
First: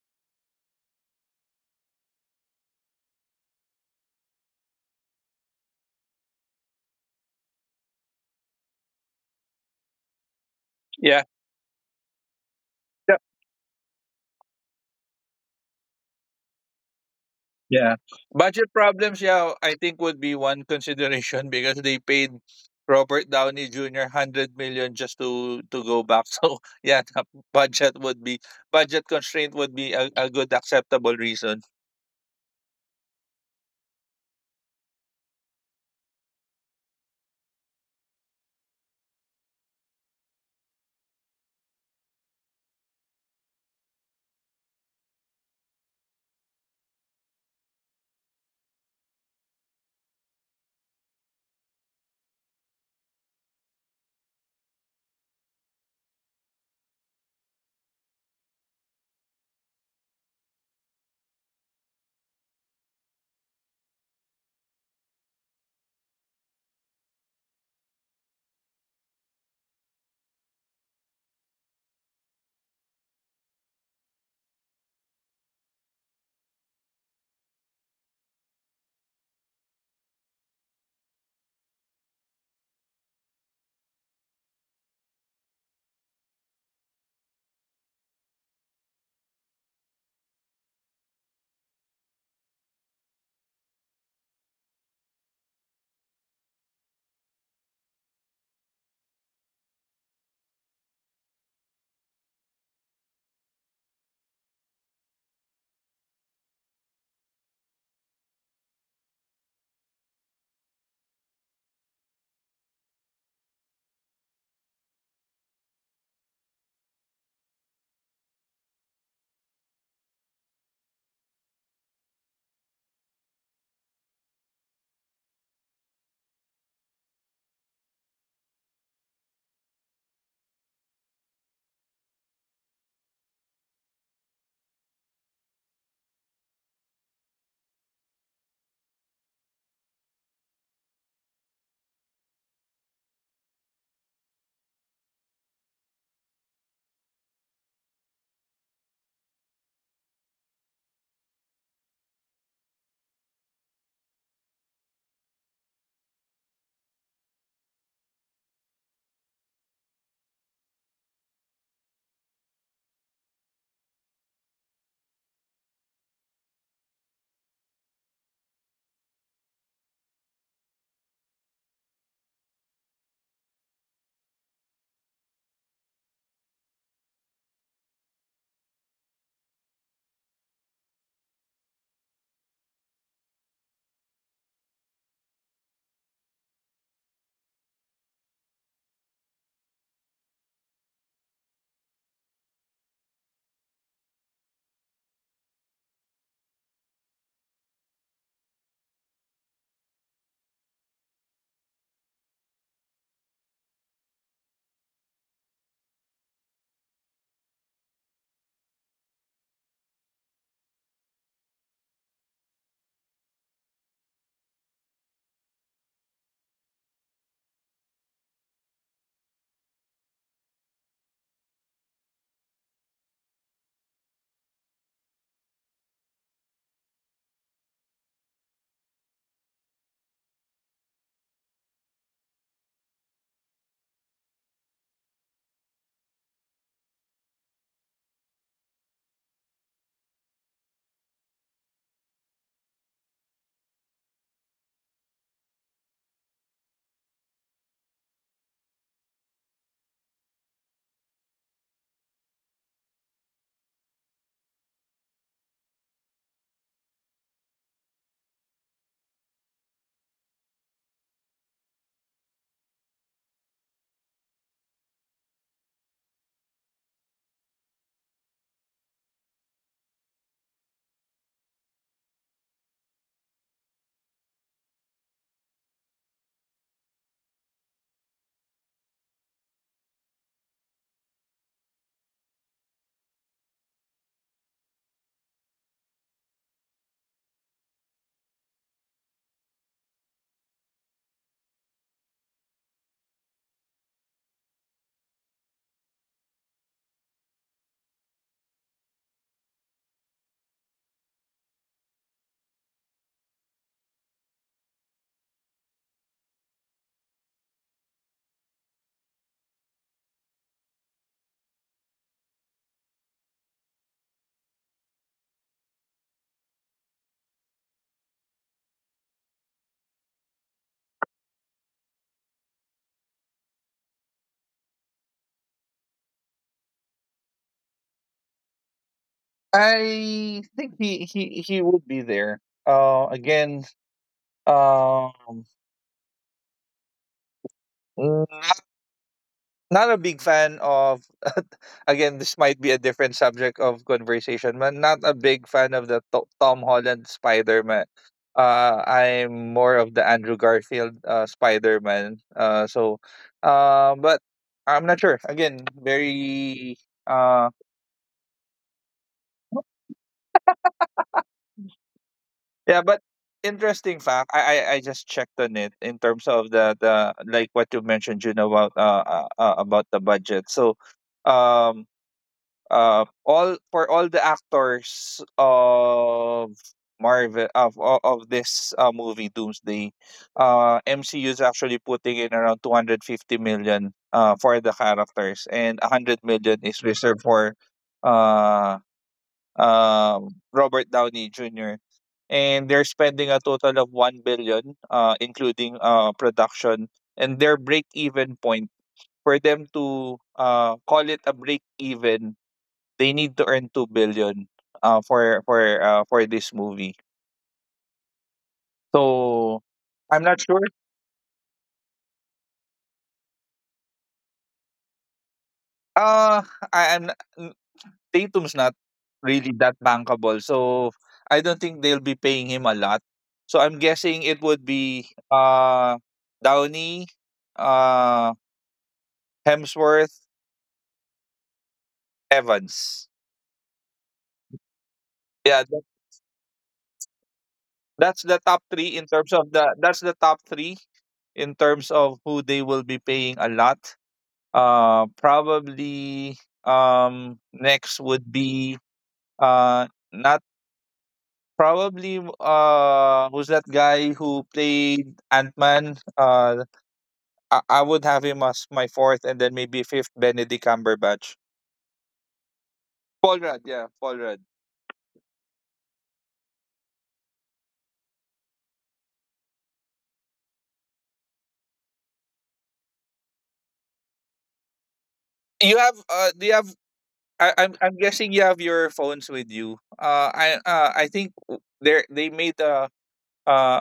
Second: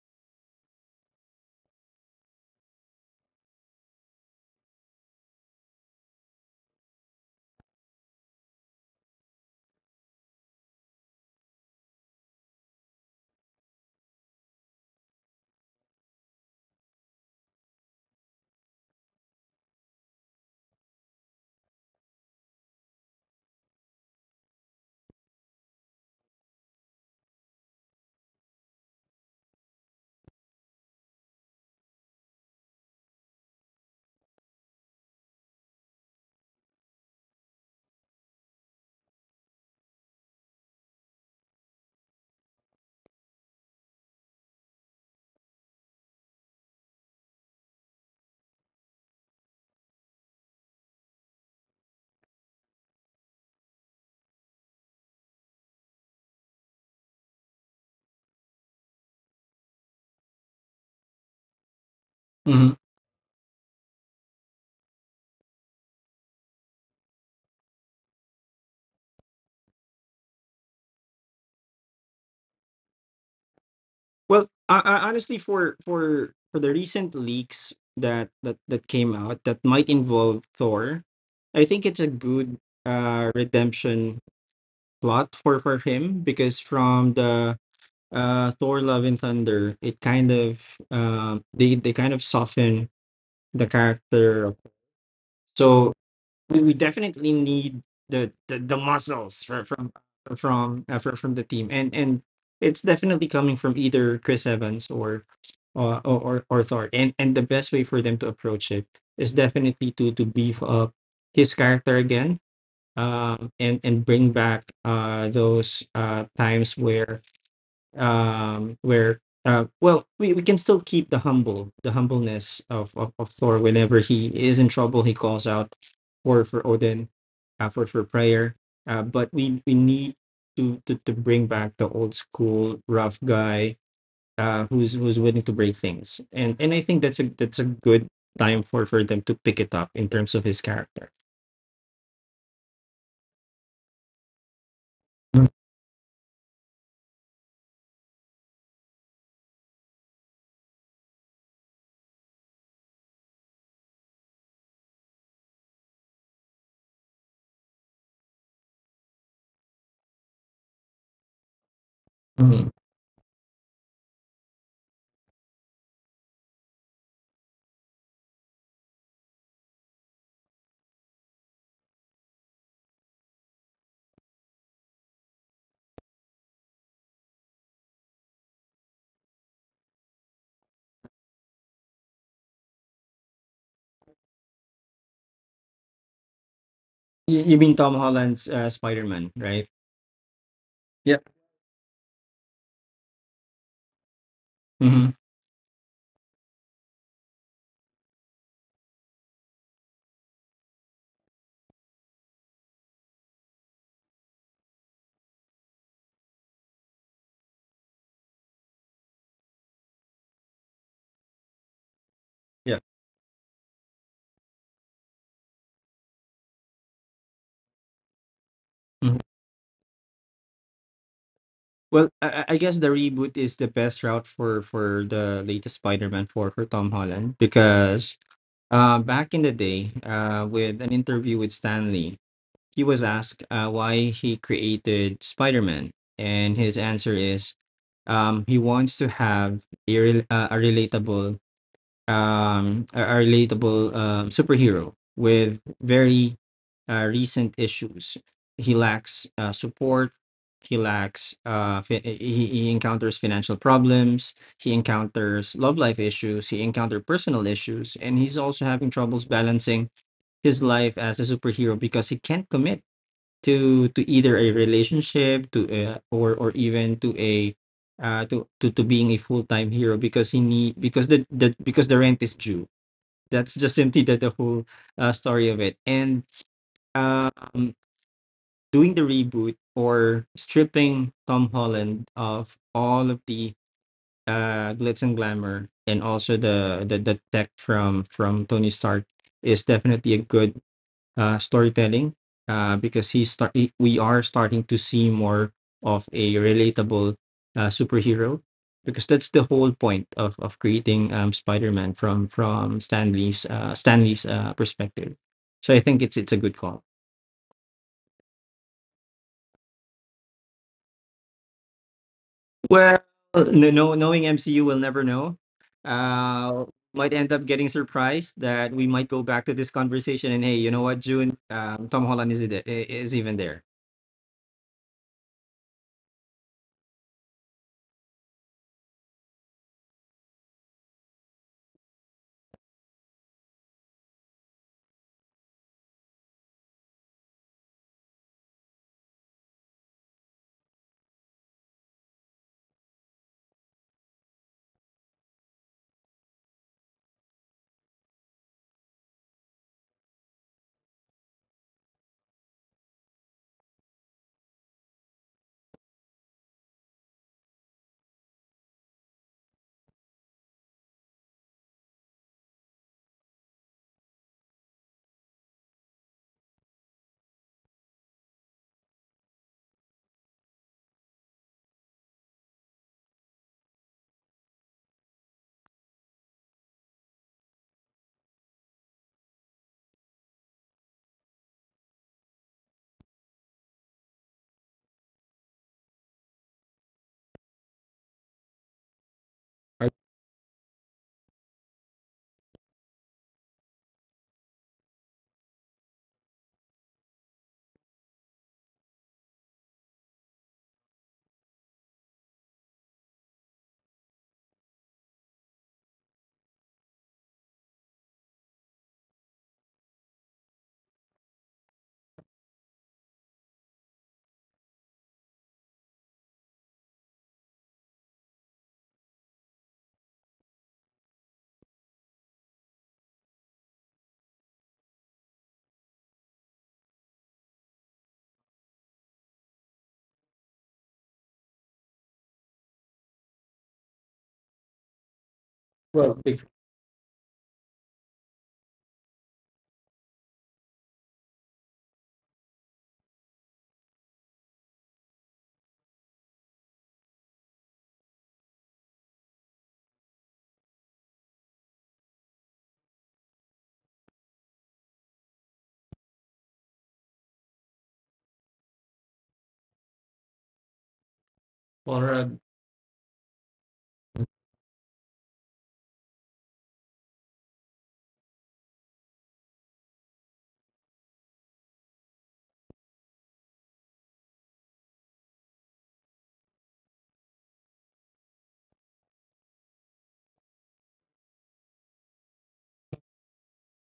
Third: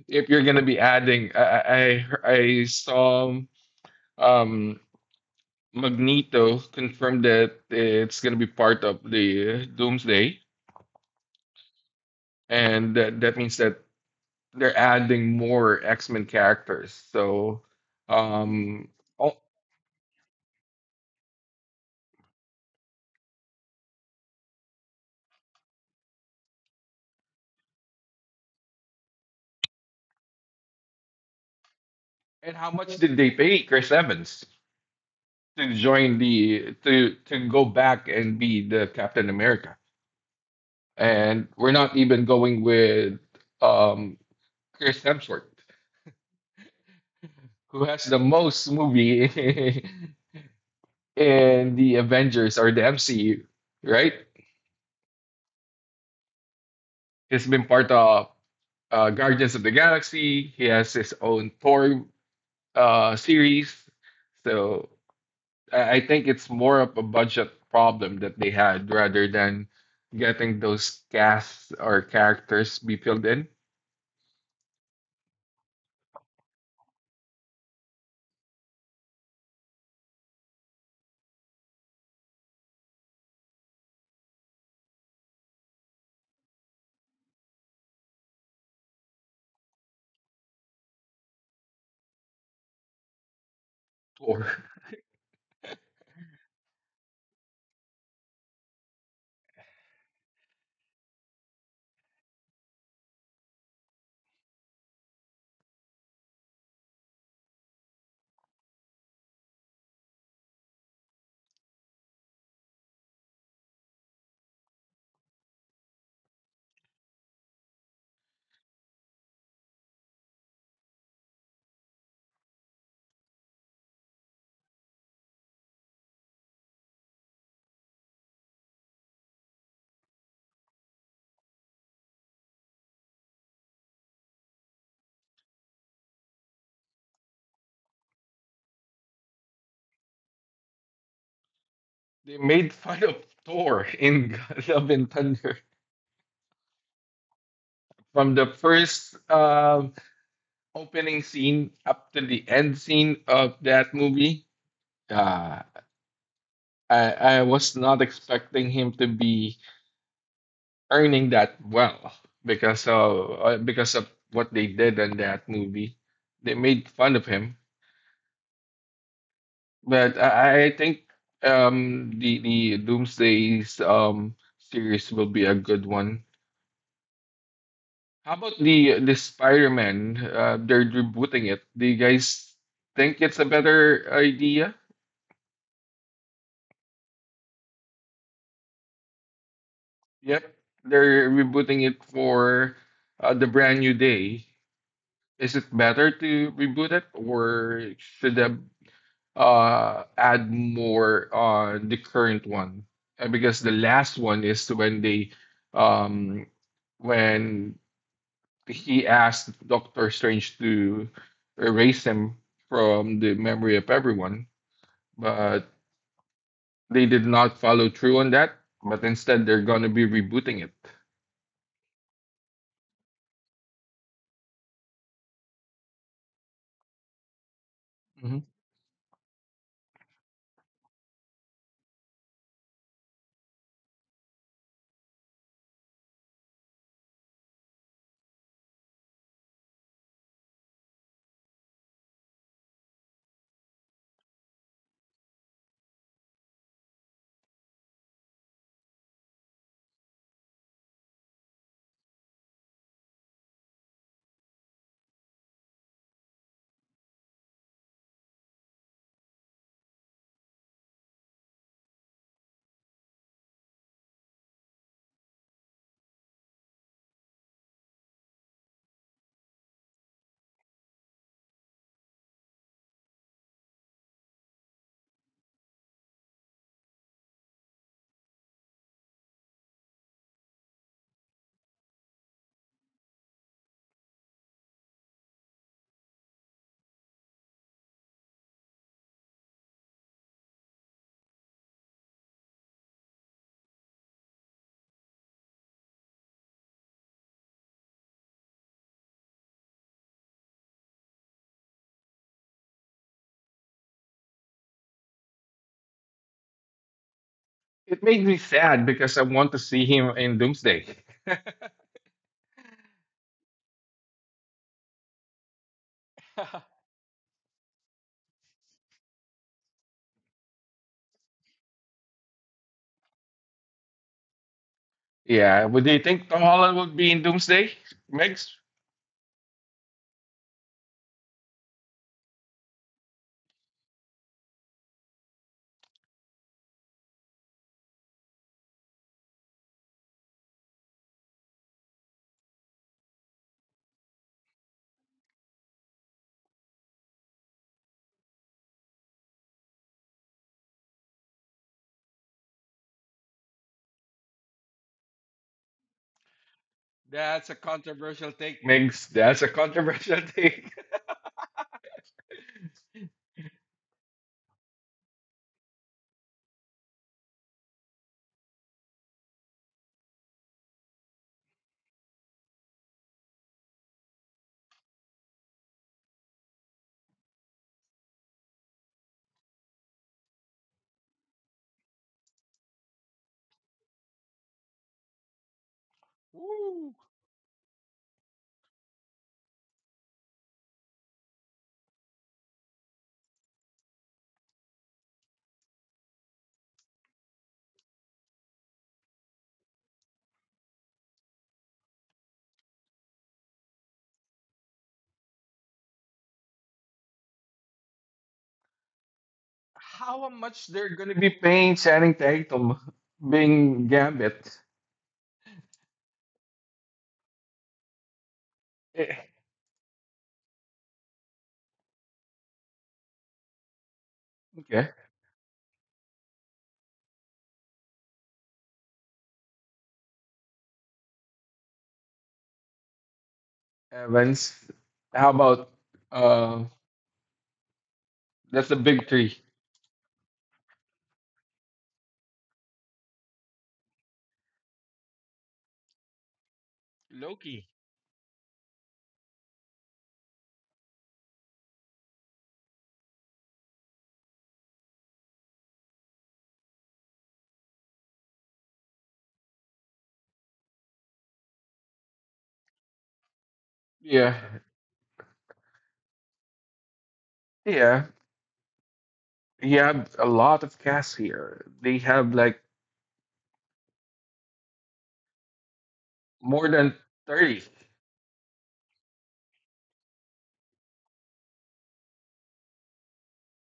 S1: If you're gonna be adding, I saw um Magneto confirmed that it's gonna be part of the Doomsday,
S3: Yeah.
S1: and
S3: Yeah.
S1: that means that they're adding more X-Men characters.
S3: Yeah. Budget
S1: Um.
S3: problems, yeah, I think would be one consideration because they paid Robert Downey Jr. 100 million just to go back. So, yeah, the budget would be budget constraint would be a good acceptable reason.
S1: And how much did they pay Chris Evans to join the to go back and be the Captain America? And we're not even going with um Chris Hemsworth, who has the most movie in the Avengers or the MCU, right? He's been part of Guardians of the Galaxy. He has his own Thor
S2: Mhm.
S1: series. So I think it's more of a budget problem that they had rather than getting those casts or characters be filled in.
S2: Well, I honestly, for the recent leaks that that came out that might involve Thor, I think it's a good redemption plot for him, because from the Thor Love and Thunder, it kind of they kind of soften the
S1: Thor.
S2: character. So we definitely need the muscles for, from for, from the team, and it's definitely coming from either Chris Evans or or Thor. And the best way for them to approach it is definitely to beef up his character again, and bring back those times where well we can still keep the humbleness of Thor. Whenever he is in trouble he calls out for Odin for prayer. But we need to bring back the old school rough guy who's willing to break things, and I think that's a good time for them to pick it up in terms of his character.
S1: They made fun of Thor in Love and Thunder from the first opening scene up to the end scene of that movie. Uh, I I was not expecting him to be earning that well
S2: Mm.
S1: because of what they did in that movie. They made fun of him, but I think the Doomsday's series will be a good one. How about the Spider-Man? They're rebooting it. Do you guys think it's a better idea?
S2: You mean Tom Holland's Spider Man, right?
S1: Yep,
S2: Yeah.
S1: they're rebooting it for the brand new day.
S2: Hmm.
S1: Is it better to reboot it, or should the add more on the current one? Because the last one is when they um when he asked Doctor Strange to erase him
S2: Yeah.
S1: from the memory of everyone, but they did not follow through on that. But instead, they're gonna be rebooting it.
S2: Well, I guess the reboot is the best route for the latest Spider-Man for Tom Holland, because
S1: Mhm.
S2: back in the day, with an interview with Stanley, he was asked why he created Spider-Man, and his answer is, he wants to have a relatable a relatable superhero with very recent issues. He lacks support. He lacks. He encounters financial problems. He encounters love life issues. He encounters personal issues, and he's also having troubles balancing his life as a superhero because he can't commit to either a relationship, to or even to a to being a full-time hero because he need because the rent is due. That's just simply the whole story of it. And um Doing the reboot or stripping Tom Holland of all of the glitz and glamour, and also the tech from Tony Stark is definitely a good storytelling, because we are starting to see more of a relatable superhero, because that's the whole point of creating Spider-Man from Stanley's perspective. So I think it's a good call.
S1: It made me sad because I want to see him in Doomsday.
S2: Well, no, no, knowing MCU, we'll never know. Uh, might end up getting surprised that we might go back to this conversation and, hey, you know what, June, Tom Holland is even there.
S1: Yeah, would you think Tom Holland would be in Doomsday, Megs?
S3: I think he would be there. Uh again, Um, Not, not a big fan of. Again, this might be a different subject of conversation, but not a big fan of the Tom Holland Spider Man. I'm more of the Andrew Garfield Spider Man. But I'm not sure. Again, very uh,
S1: That's a controversial take, Migs. That's a controversial take.
S3: yeah, but interesting fact. I just checked on it in terms of the like what you mentioned, June, about the budget. So, um all for all the actors of Marvel of this movie Doomsday, MCU is actually putting in around 250 million for the characters, and 100 million is
S1: Woo.
S3: reserved for uh
S2: Are-
S3: Robert Downey Jr. And they're spending a total of 1 billion including production, and their break even point, for them to call it a break even, they need to earn 2 billion for this movie. So I'm
S1: How
S3: not sure.
S1: much they're gonna be paying Channing Tatum being Gambit?
S3: Uh I, I'm not- n- Tatum's not
S1: Eh,
S3: really that bankable. So I don't think they'll be paying him a lot. So I'm guessing it would
S1: okay,
S3: be Downey, uh Hemsworth, Evans.
S1: Evans. How
S3: Yeah,
S1: about
S3: that,
S2: Well, big
S1: uh?
S3: that's the top
S1: That's the
S3: 3 in
S1: big
S3: terms
S1: three.
S3: of the top 3 in terms of who they will be paying a lot. Probably
S1: Loki.
S3: next would be uh not probably who's that guy who played Ant Man? I would have him as my fourth, and then maybe fifth Benedict Cumberbatch.
S2: horror.
S3: Paul Rudd, yeah, Paul
S1: Yeah,
S3: Rudd.
S1: yeah. You have a lot of cast here. They have like
S3: You have do you have?
S1: more than
S3: I,
S1: 30.
S3: I'm I'm guessing you have your phones with you. I think there they made uh,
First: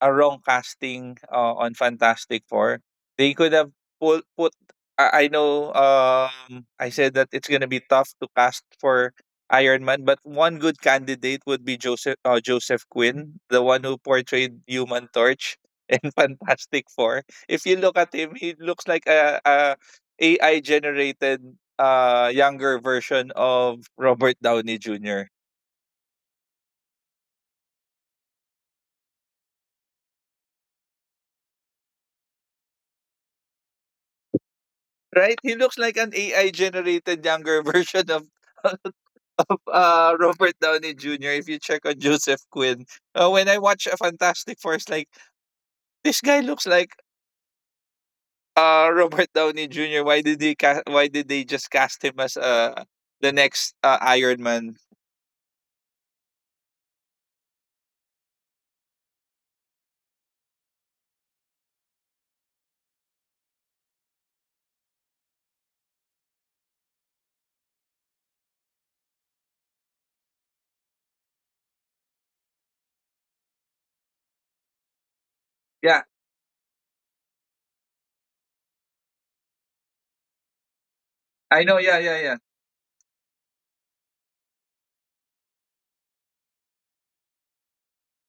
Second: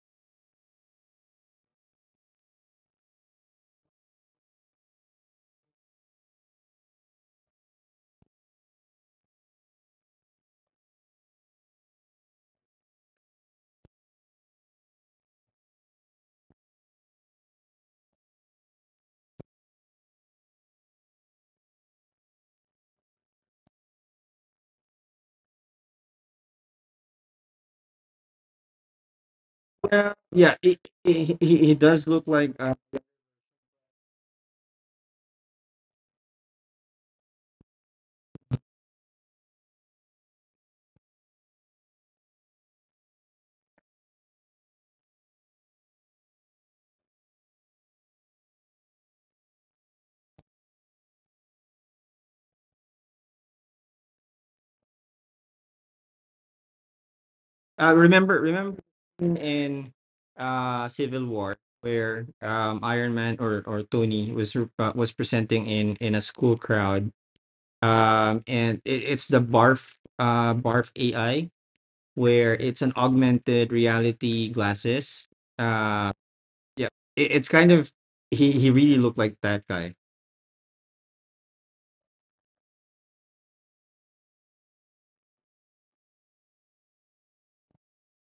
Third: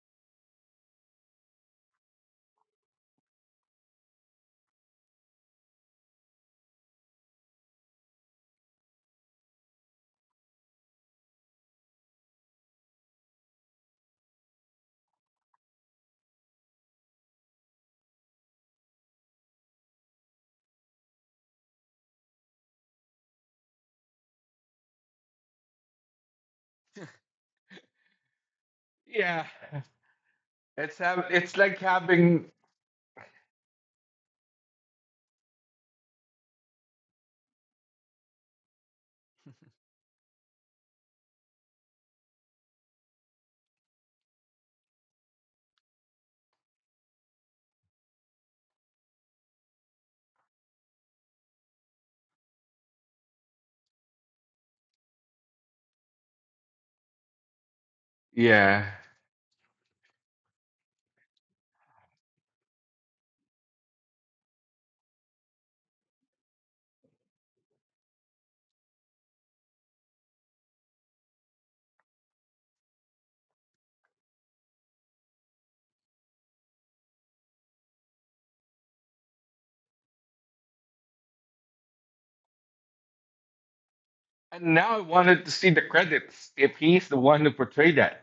S3: a wrong casting on Fantastic Four. They could have put I know, I said that it's gonna be tough to cast for Iron Man, but one good candidate would be Joseph Quinn, the one who portrayed Human Torch in Fantastic Four. If you look at him, he looks like a AI generated younger version of Robert Downey Jr.
S1: Yeah,
S2: Well, yeah,
S1: it's have it's
S2: he
S1: like
S2: does look
S1: having
S2: like.
S3: Right? He looks like an AI generated younger version of of Robert Downey Jr. If you check on Joseph Quinn, when I watch a Fantastic Four, it's like this guy looks like Robert Downey Jr. Why did they why did they just cast him as the next Iron Man?
S2: Remember, remember
S1: yeah.
S2: in Civil War where Iron Man or Tony was was presenting in a school crowd, and it's the Barf, Barf AI, where it's an augmented reality glasses.
S3: Yeah,
S2: Uh, yeah, it's kind of, he really looked like that guy.
S3: I know. Yeah, yeah, yeah.
S1: And now I wanted to see the credits if he's the one who portrayed that.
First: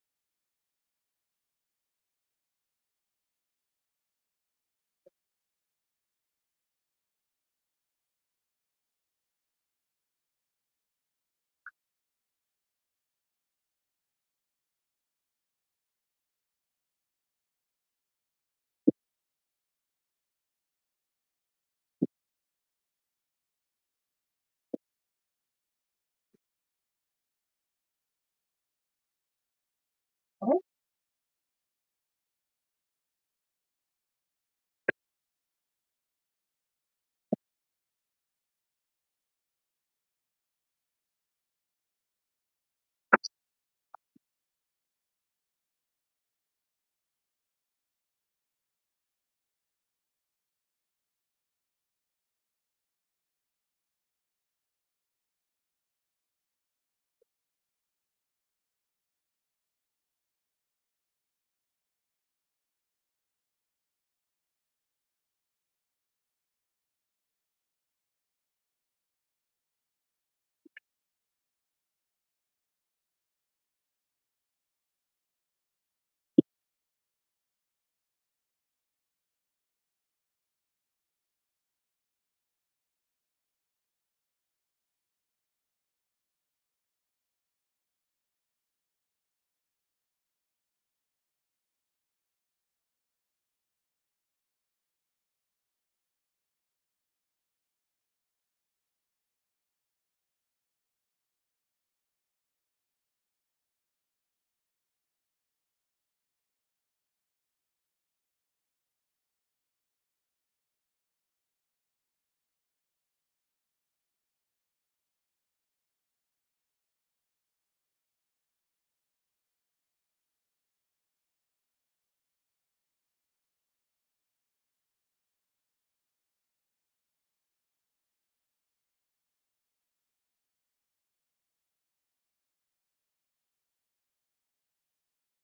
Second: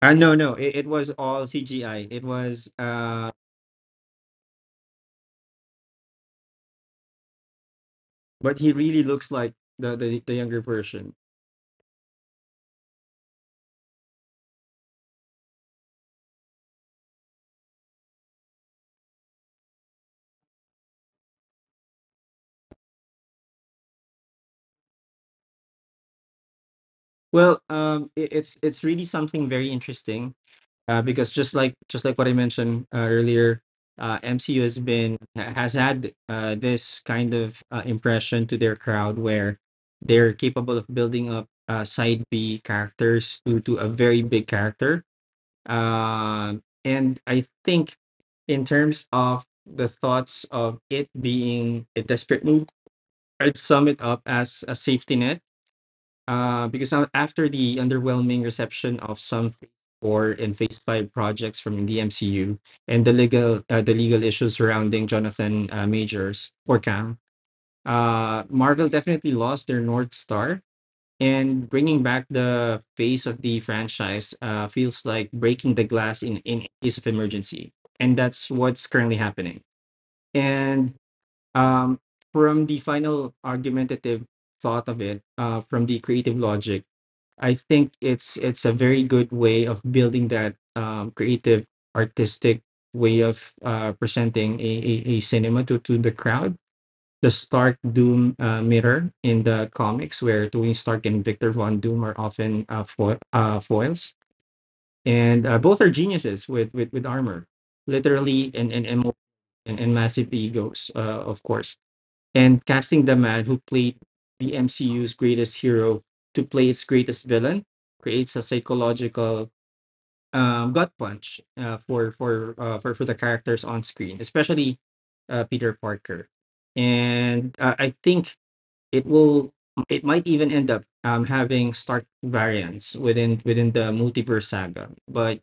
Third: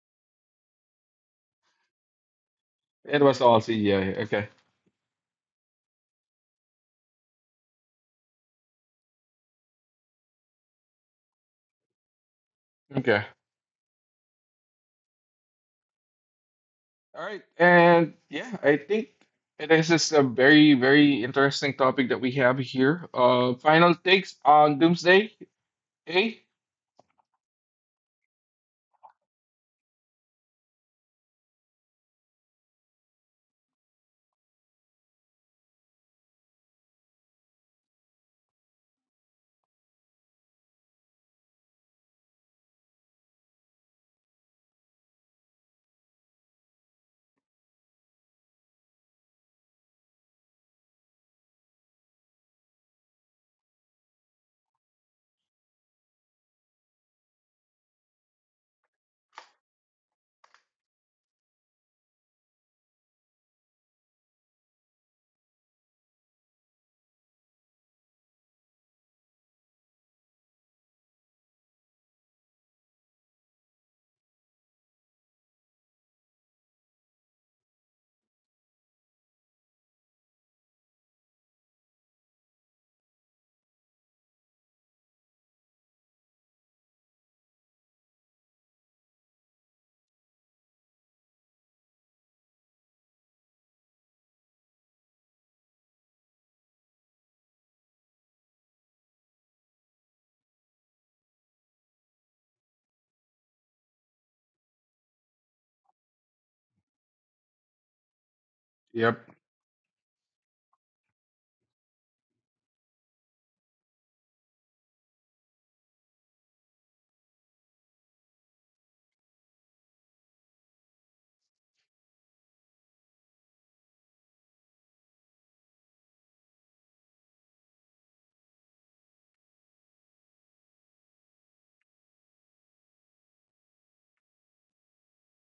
S2: No, no, it was all CGI. It was.
S1: It was all CGI. Okay.
S2: But he really looks like the younger version.
S1: Okay. All right. And yeah, I think this is a very, very interesting topic that we have here. Final takes on Doomsday, eh?
S2: Well, it's really something very interesting,
S3: Mhm.
S2: because just like what I mentioned earlier, MCU has has had this kind of impression to their crowd, where they're capable of building up side B characters to a very big character. Um and I think, in terms of the thoughts of it being a desperate move, I'd sum it up as a safety net, because after the underwhelming reception of some Phase 4 and Phase 5 projects from the MCU, and the legal, the legal issues surrounding Jonathan, Majors or Cam, Marvel definitely lost their North Star. And bringing back the face of the franchise feels like breaking the glass in case of emergency. And that's what's currently happening. And um, from the final argumentative thought of it, from the creative logic, I think it's a very good way of building that creative, artistic way of presenting a cinema to the crowd. The Stark Doom mirror in the comics, where Tony Stark and Victor Von Doom are often, foils, and both are geniuses with armor, literally,
S1: Yep.
S2: and massive egos, of course. And casting the man who played the MCU's greatest hero to play its greatest villain creates a psychological, gut punch, for the characters on screen, especially Peter Parker. And I think it will, it might even end up, having stark variants within the multiverse saga. But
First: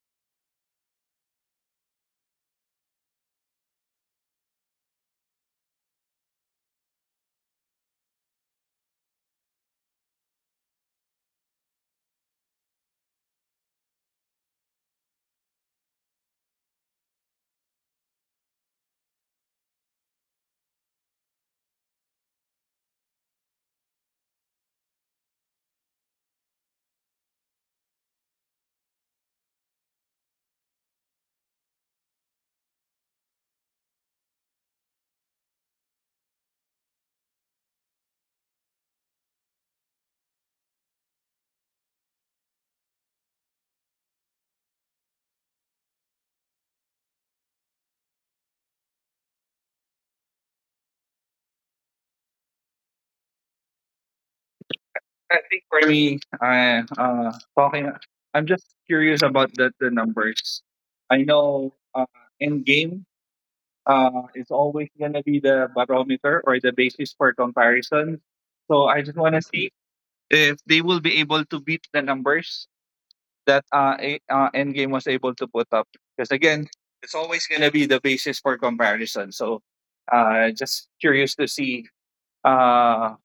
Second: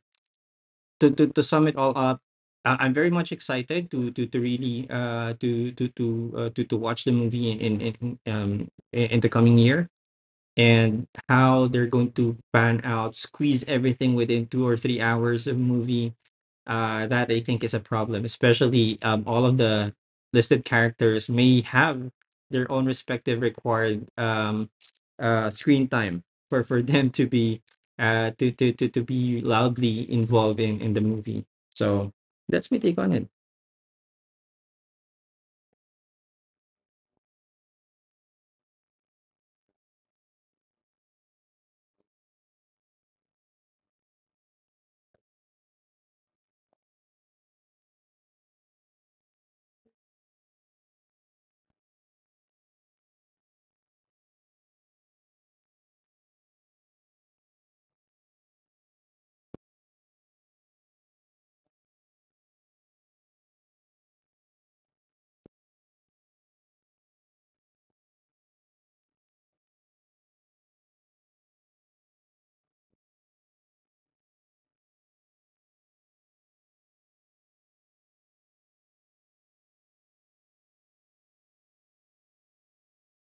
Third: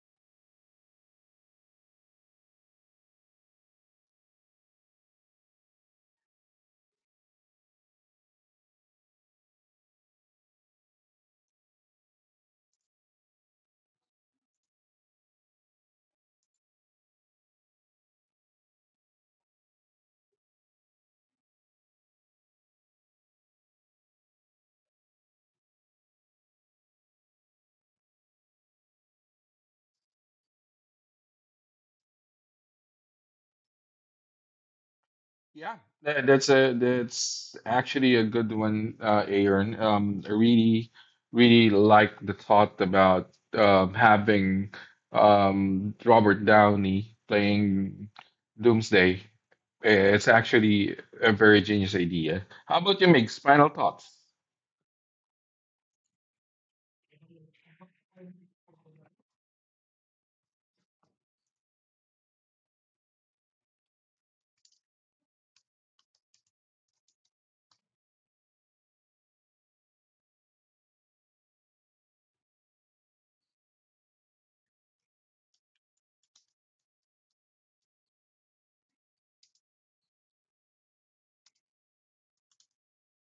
S2: to sum it all up, I'm very much excited to really to watch the movie um, in the coming year, and how they're going to pan out, squeeze everything within two or three hours of movie. That I think is a problem, especially all of the listed characters may have their own respective required, screen time for, them to be, to be loudly involved in the movie. So that's my take on it.
S1: Yeah, that's actually a good one, Aaron. I really, really like the thought about having Robert Downey playing Doomsday. Eh, it's actually a very genius idea. How about you make final thoughts?
S3: I think for me, I talking. I'm just curious about the numbers. I know Endgame is always going to be the barometer or the basis for comparison. So I just want to see if they will be able to beat the numbers that Endgame was able to put up. Because again, it's always going to be the basis for comparison. So just curious to see uh,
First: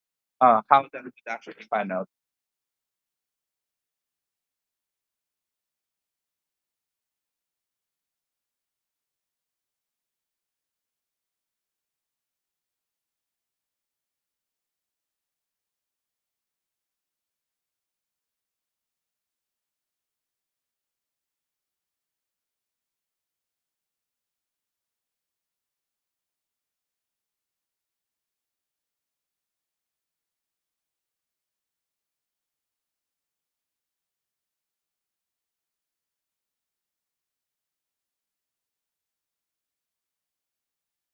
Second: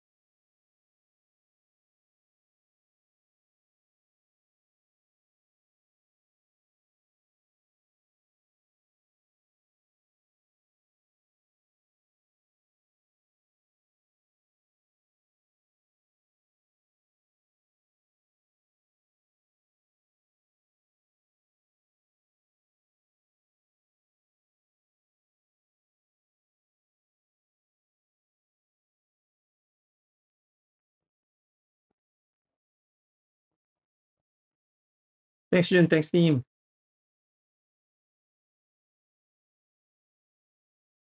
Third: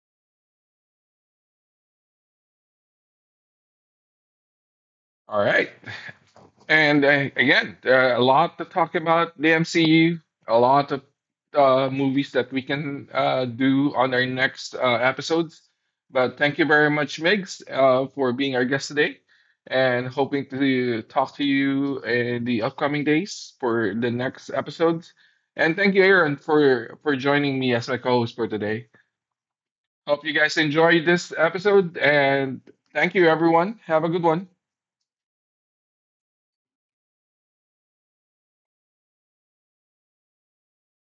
S3: how that would actually pan out.
S1: All right. And again, there are a lot to talk about the MCU, a lot of movies that we can do on our next episodes. But thank you very much, Migs, for being our guest today and hoping to talk to you in the upcoming days for the next episodes. And thank you, Aaron, for joining me as my co host for today. Hope you guys enjoyed this episode and thank you, everyone. Have a good one.
S2: Thanks, Jun. Thanks, team.